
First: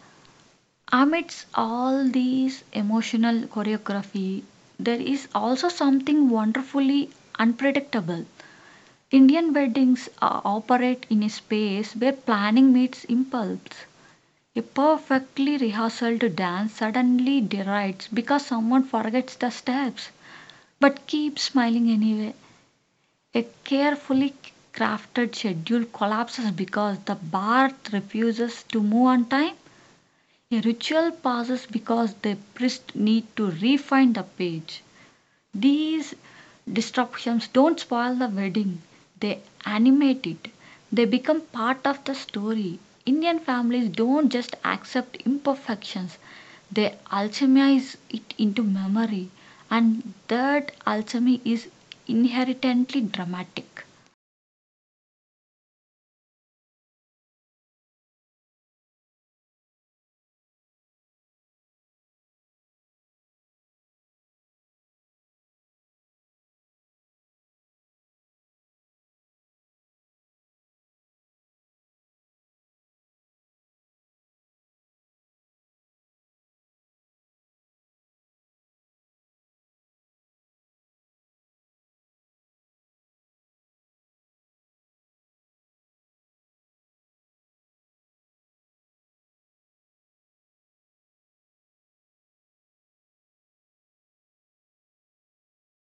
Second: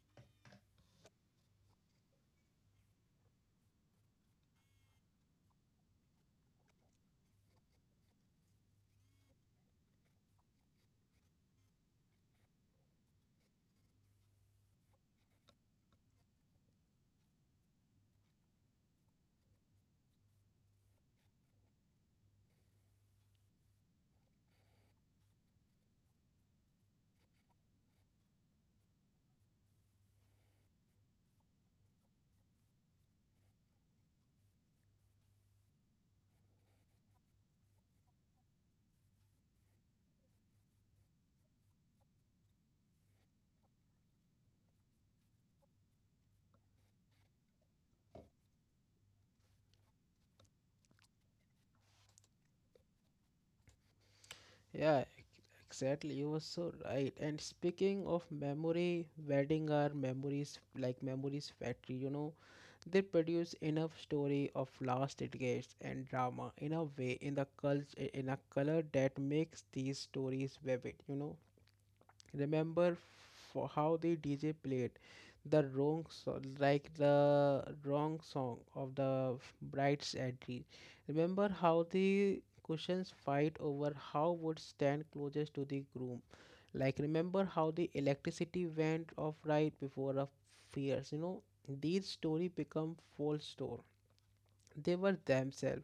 Speaker 2: amidst all these emotional choreography, there is also something wonderfully unpredictable. Indian weddings uh, operate in a space where planning meets impulse. A perfectly rehearsed dance suddenly derides because someone forgets the steps but keeps smiling anyway. A carefully crafted schedule collapses because the bar refuses to move on time a ritual passes because the priest need to refine the page. These disruptions don't spoil the wedding, they animate it. They become part of the story. Indian families don't just accept imperfections, they alchemize it into memory, and that alchemy is inherently dramatic.
Speaker 1: yeah exactly, you were so right. And speaking of memory, wedding are memories like memories factory, you know. They produce enough story of lost decades and drama in a way in the cult in a color that makes these stories vivid, you know. Remember for how the D J played the wrong so- like the wrong song of the f- bride's entry. Remember how the cushions fight over how would stand closest to the groom. Like remember how the electricity went off right before a fierce. You know these story become false store. They were themselves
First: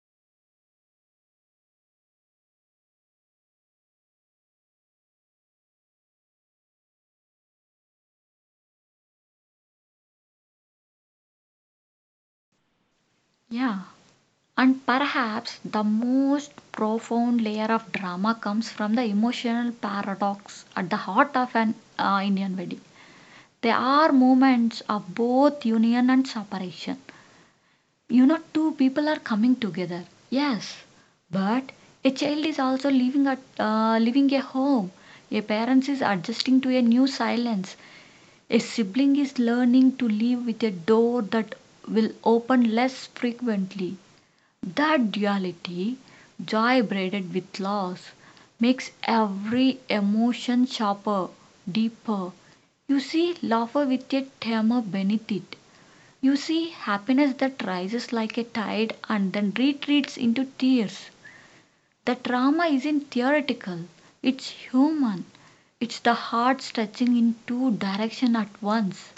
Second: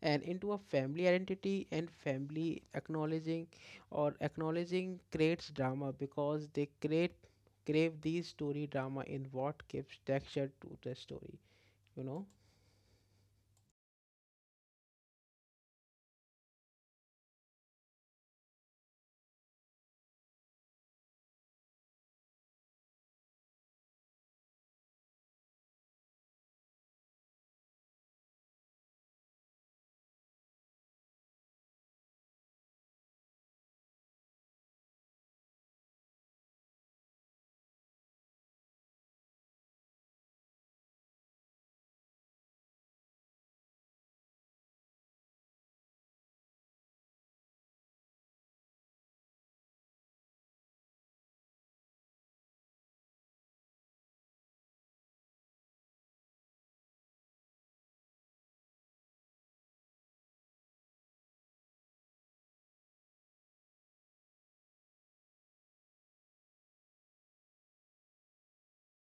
Speaker 1: and into a family identity and family acknowledging or acknowledging creates drama because they create crave these story drama in what gives texture to the story, you know?
Speaker 2: Yeah. And perhaps the most profound layer of drama comes from the emotional paradox at the heart of an uh, Indian wedding. There are moments of both union and separation. You know, two people are coming together, yes, but a child is also leaving at uh, leaving a home. A parent is adjusting to a new silence. A sibling is learning to live with a door that will open less frequently. That duality, joy braided with loss, makes every emotion sharper, deeper. You see laughter with a tremor beneath it. You see happiness that rises like a tide and then retreats into tears. The drama isn't theoretical, it's human. It's the heart stretching in two directions at once.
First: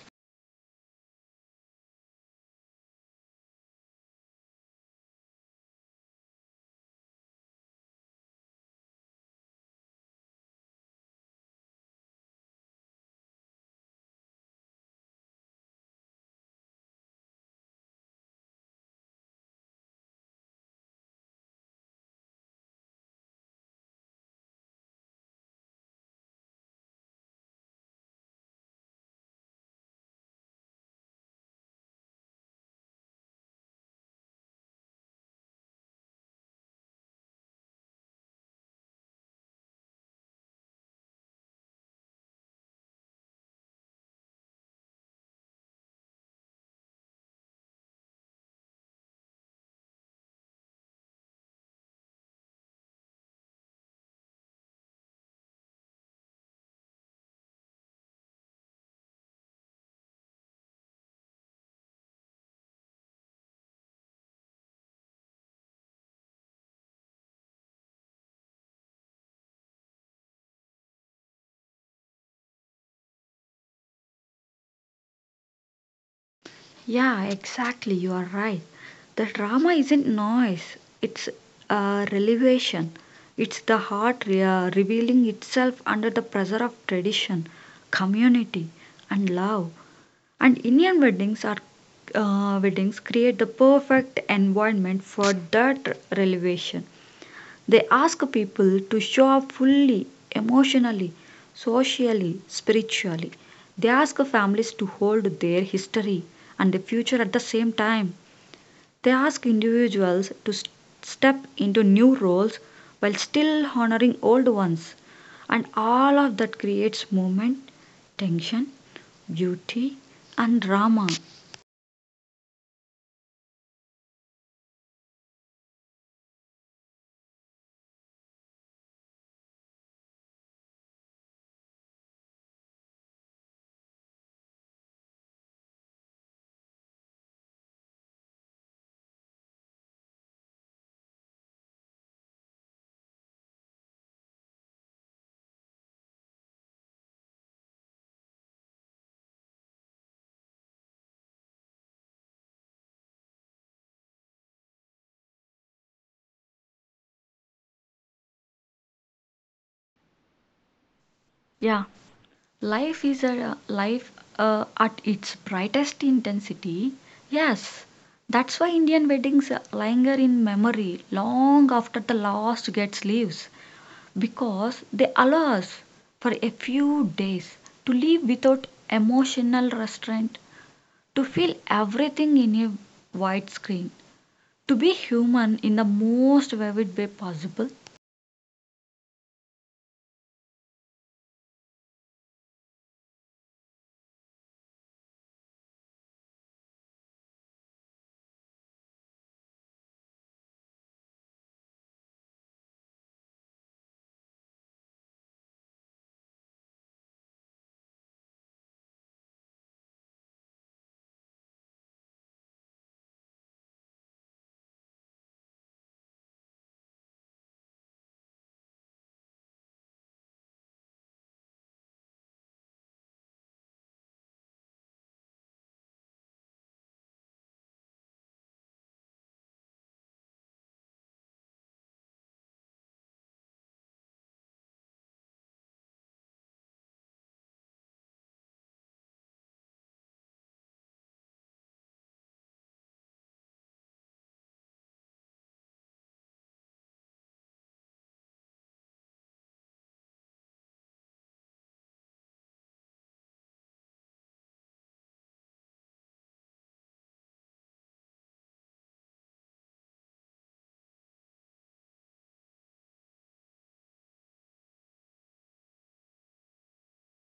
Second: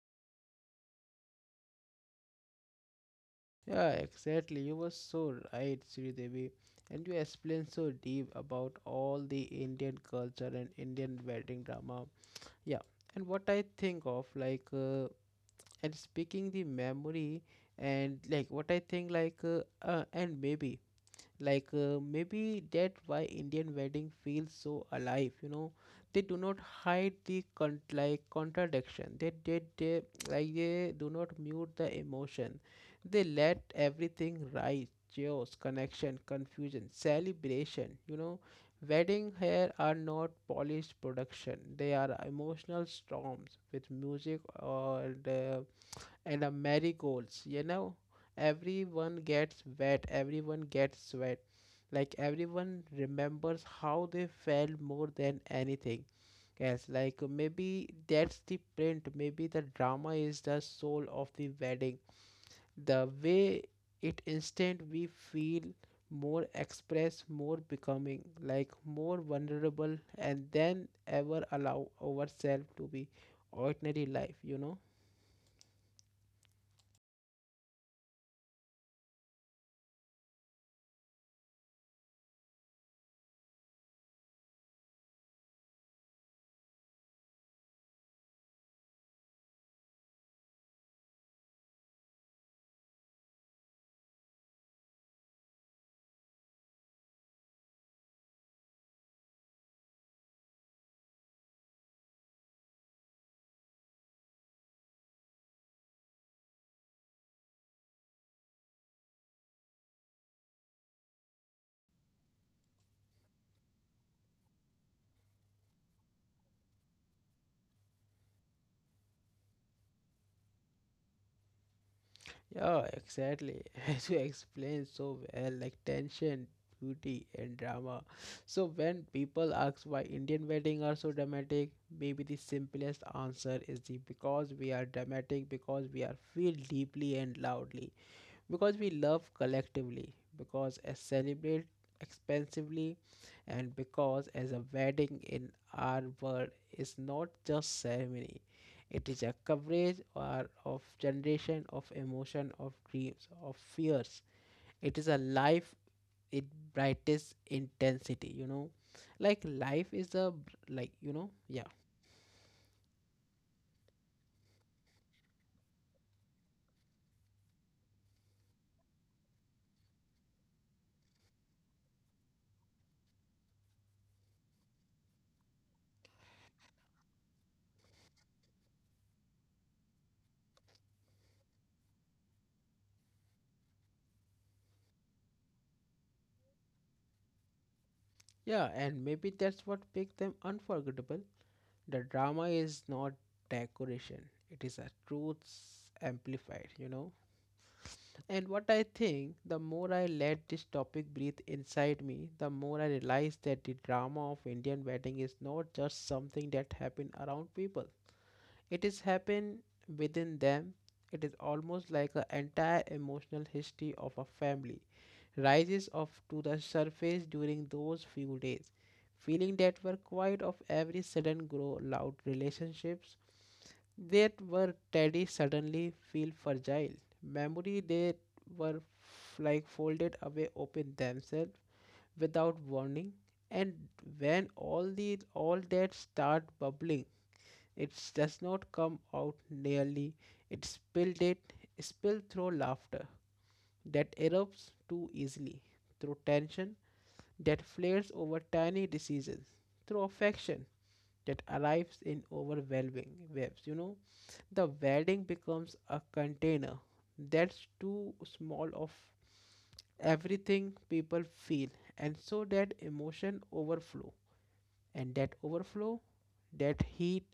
Speaker 1: Yeah, exactly, you were so right, Sridevi, and you explained so deep about all the Indian culture and Indian wedding drama. Yeah, and what I think of like uh, and speaking the memory, and like what I think like uh, uh, and maybe like uh, maybe that why Indian wedding feels so alive, you know? They do not hide the con- like contradiction, they did they, like they do not mute the emotion, they let everything rise, chaos, connection, confusion, celebration, you know? Wedding here are not polished production, they are emotional storms with music or the and a marigolds, you know? Everyone gets wet, everyone gets wet Like everyone remembers how they felt more than anything. Yes, like maybe that's the print, maybe the drama is the soul of the wedding. The way it instant we feel more express, more becoming, like more vulnerable and then ever allow ourselves to be ordinary life, you know?
Speaker 2: Yeah, exactly. You are right. The drama isn't noise, it's a revelation. It's the heart re- uh, revealing itself under the pressure of tradition, community, and love. And Indian weddings are uh, weddings create the perfect environment for that revelation. They ask people to show up fully, emotionally, socially, spiritually. They ask families to hold their history and the future at the same time. They ask individuals to s- step into new roles while still honoring old ones. And all of that creates movement, tension, beauty, and drama.
Speaker 1: Yeah, exactly. As you explained so well, like tension, beauty, and drama. So when people ask why Indian weddings are so dramatic, maybe the simplest answer is the because we are dramatic, because we are feel deeply and loudly, because we love collectively, because as celebrate expensively, and because as a wedding in our world is not just ceremony, it is a coverage or of generation of emotion of dreams of fears. It is a life in brightest intensity. You know, like life is a br- like you know yeah.
Speaker 2: Yeah. Life is a life uh, at its brightest intensity. Yes, that's why Indian weddings linger in memory long after the last guest leaves because they allow us for a few days to live without emotional restraint, to feel everything in a widescreen, to be human in the most vivid way possible.
Speaker 1: Yeah, and maybe that's what makes them unforgettable. The drama is not decoration, it is a truth amplified, you know. And what I think, the more I let this topic breathe inside me, the more I realize that the drama of Indian wedding is not just something that happen around people, it is happen within them. It is almost like an entire emotional history of a family rises up to the surface during those few days, feeling that were quite of every sudden grow loud relationships, there were Teddy suddenly feel fragile. Memory they were f- like folded away open themselves without warning. And when all these all that start bubbling, it does not come out nearly. It spilled it spilled through laughter that erupts too easily, through tension that flares over tiny diseases, through affection that arrives in overwhelming waves, you know? The wedding becomes a container that's too small of everything people feel, and so that emotion overflow, and that overflow, that heat,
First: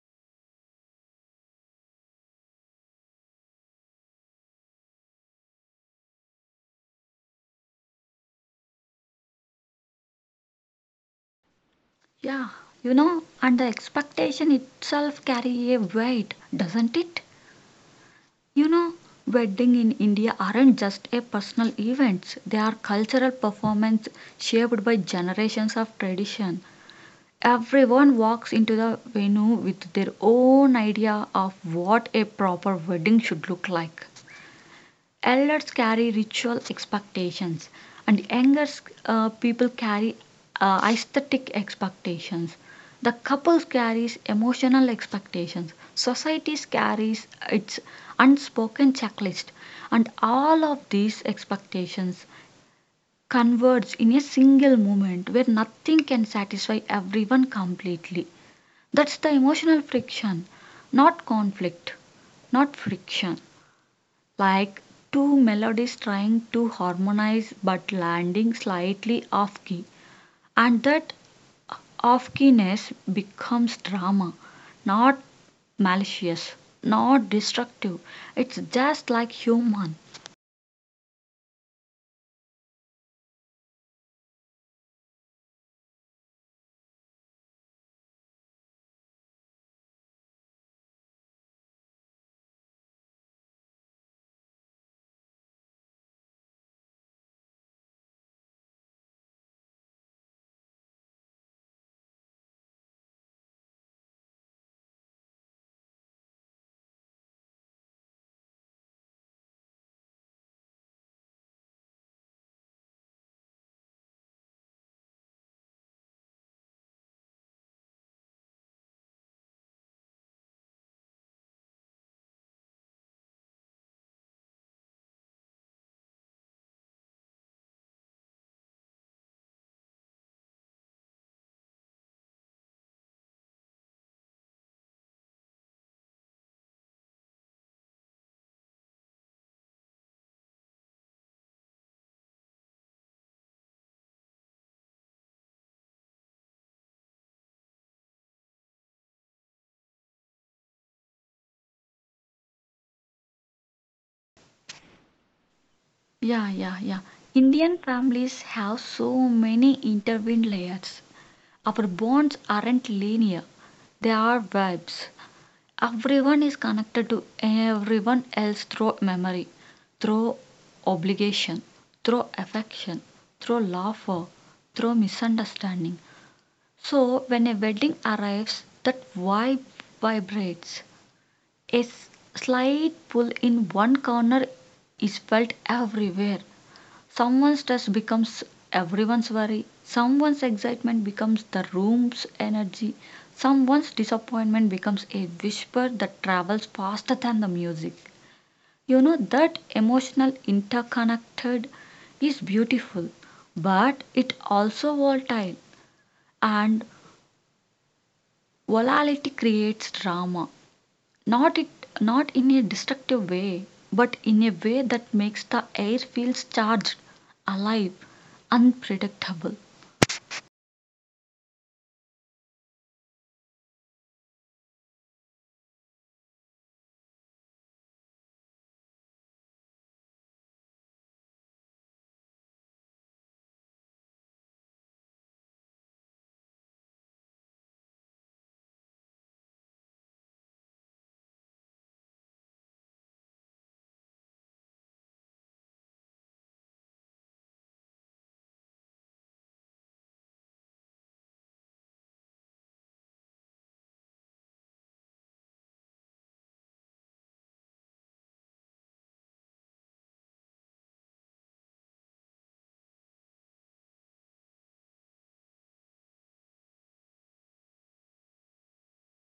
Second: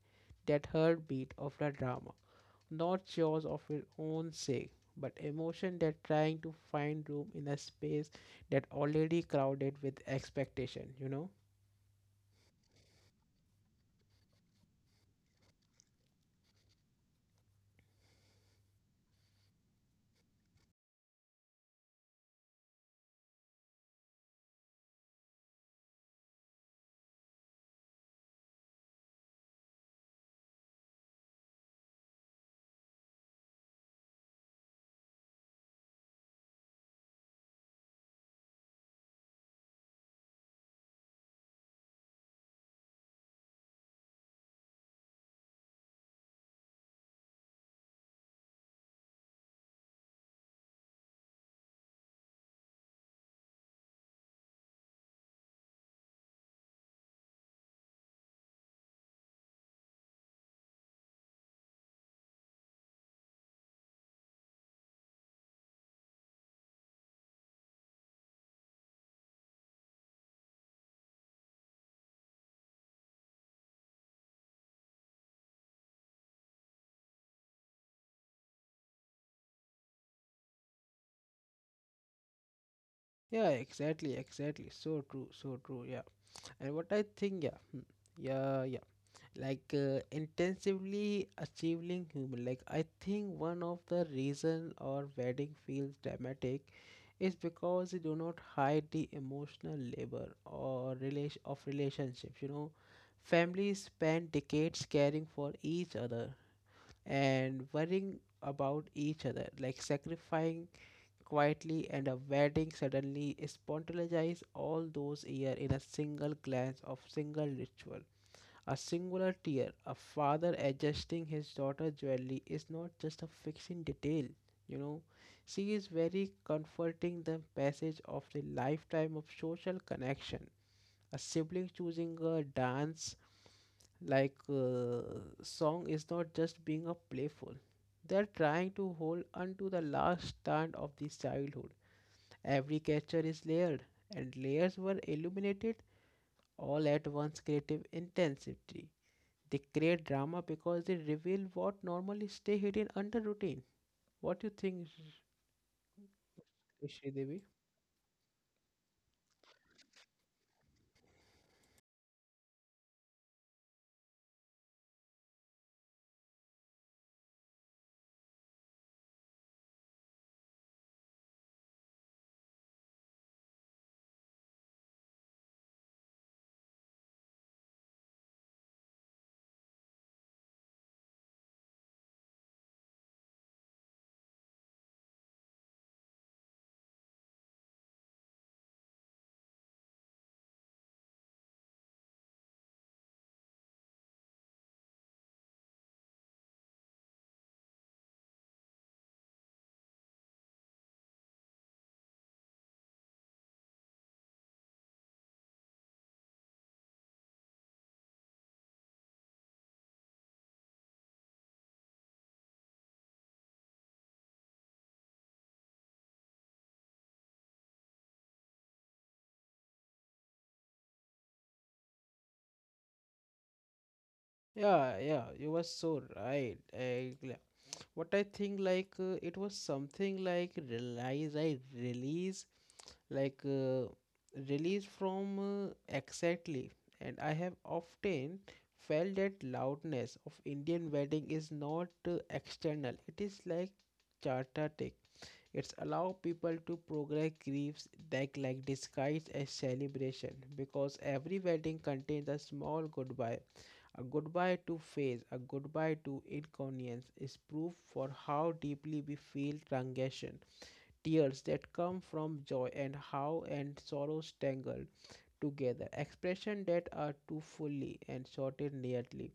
Speaker 1: that heartbeat of the drama, not yours of your own sake, but emotion that trying to find room in a space that already crowded with expectation, you know?
Speaker 2: Yeah, you know, and the expectation itself carry a weight, doesn't it? You know, wedding in India aren't just a personal events. They are cultural performance shaped by generations of tradition. Everyone walks into the venue with their own idea of what a proper wedding should look like. Elders carry ritual expectations, and younger uh, people carry uh, aesthetic expectations. The couple carries emotional expectations. Society carries its unspoken checklist, and all of these expectations converge in a single moment where nothing can satisfy everyone completely. That's the emotional friction, not conflict, not friction like two melodies trying to harmonize but landing slightly off key. And that off keyness becomes drama, not malicious, not destructive. It's just like human.
Speaker 1: Yeah, exactly, exactly, so true, so true, yeah. And what I think, yeah, hmm, yeah, yeah, like uh, intensively achieving human, like I think one of the reason our wedding feels dramatic is because they do not hide the emotional labor or relation of relationships, you know? Families spend decades caring for each other and worrying about each other, like sacrificing quietly, and a wedding suddenly spontaneizes all those years in a single glance of single ritual, a singular tear. A father adjusting his daughter's jewelry is not just a fixing detail, you know. She is very comforting the passage of the lifetime of social connection. A sibling choosing a dance like uh, song is not just being a playful. They are trying to hold onto the last stand of this childhood. Every catcher is layered, and layers were illuminated all at once creative intensity. They create drama because they reveal what normally stay hidden under routine. What do you think,
Speaker 2: Yeah, yeah, yeah.
Speaker 1: Shri Devi?
Speaker 2: Indian families have so many intertwined layers. Our bonds aren't linear, they are webs. Everyone is connected to everyone else through memory, through obligation, through affection, through laughter, through misunderstanding. So, when a wedding arrives, that vibe vibrates. A slight pull in one corner is felt everywhere. Someone's stress becomes everyone's worry, someone's excitement becomes the room's energy, someone's disappointment becomes a whisper that travels faster than the music. You know, that emotional interconnected is beautiful, but it also volatile and volatility creates drama. Not it Not in a destructive way, but in a way that makes the air feels charged, alive, unpredictable.
Speaker 1: Yeah, yeah, you were so right. I, yeah. What I think, like, uh, it was something like realize, I release, like, uh, release from uh, exactly. And I have often felt that loudness of Indian wedding is not uh, external, it is like charter. It's allow people to progress griefs that like disguise as celebration, because every wedding contains a small goodbye, a goodbye to phase, a goodbye to inconvenience is proof for how deeply we feel transition, tears that come from joy and how and sorrows tangled together, expression that are too fully and sorted neatly,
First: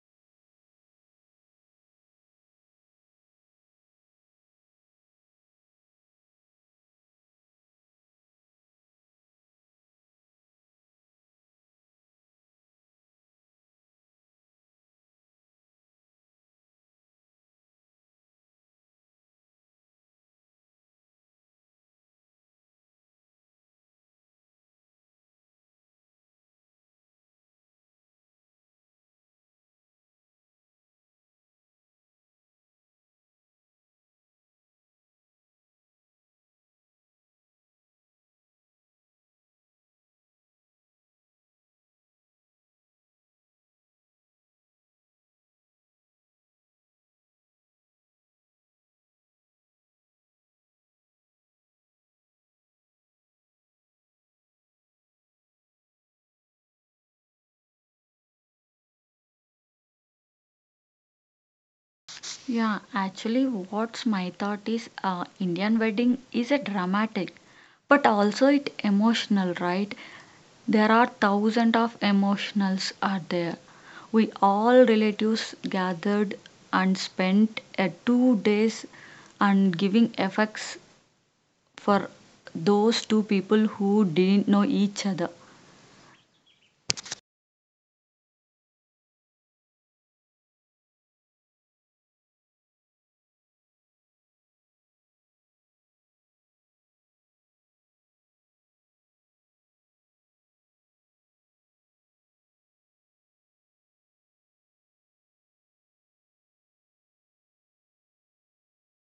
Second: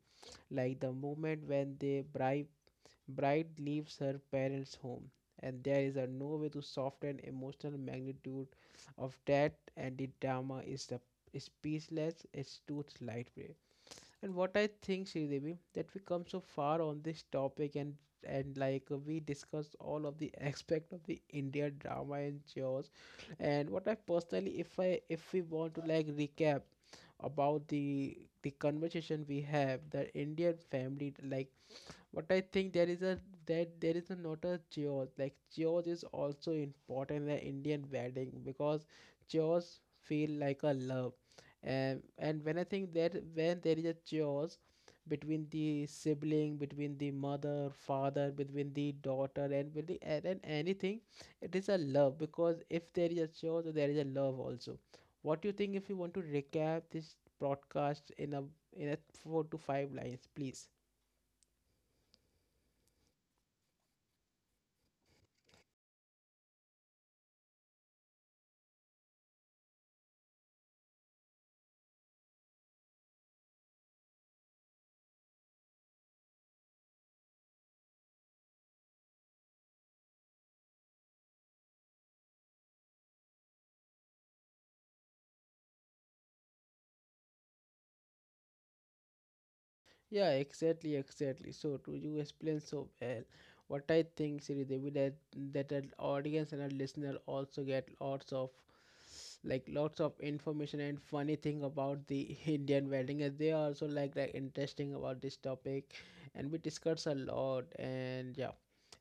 Speaker 1: like the moment when the bride Bride leaves her parents' home, and there is a no way to soften emotional magnitude of that, and the drama is the is speechless, it's too light. lightweight. And what I think, Sridevi, that we come so far on this topic, and and like uh, we discussed all of the aspect of the India drama and chores. And what I personally, if I if we want to like recap about the the conversation we have, that Indian family like but I think there is a that there is a not a chaos, like chaos is also important in the Indian wedding, because chaos feel like a love. And and when I think that when there is a chaos between the sibling, between the mother, father, between the daughter and with the and, and anything, it is a love, because if there is a chaos there is a love also. What do you think, if you want to recap this broadcast in a in a four to five lines, please?
Speaker 2: Yeah, actually, what's my thought is uh, Indian wedding is a dramatic, but also it emotional, right? There are thousands of emotionals are there. We all relatives gathered and spent uh, two days and giving effects for those two people who didn't know each other.
Speaker 1: Yeah, exactly, exactly. So to you explain so well, what I think, Sridevi, that that an audience and a listener also get lots of like lots of information and funny thing about the Indian wedding as they are also like like interesting about this topic, and we discuss a lot, and yeah,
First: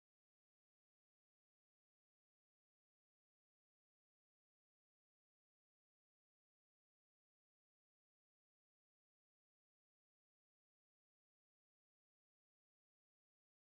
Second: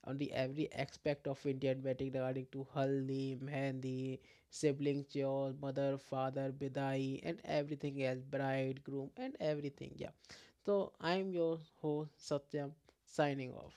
Speaker 1: on the every aspect of Indian wedding regarding to haldi, mehndi, siblings, your mother, father, bidai and everything else, bride, groom and everything. Yeah, so I'm your host Satyam, signing off.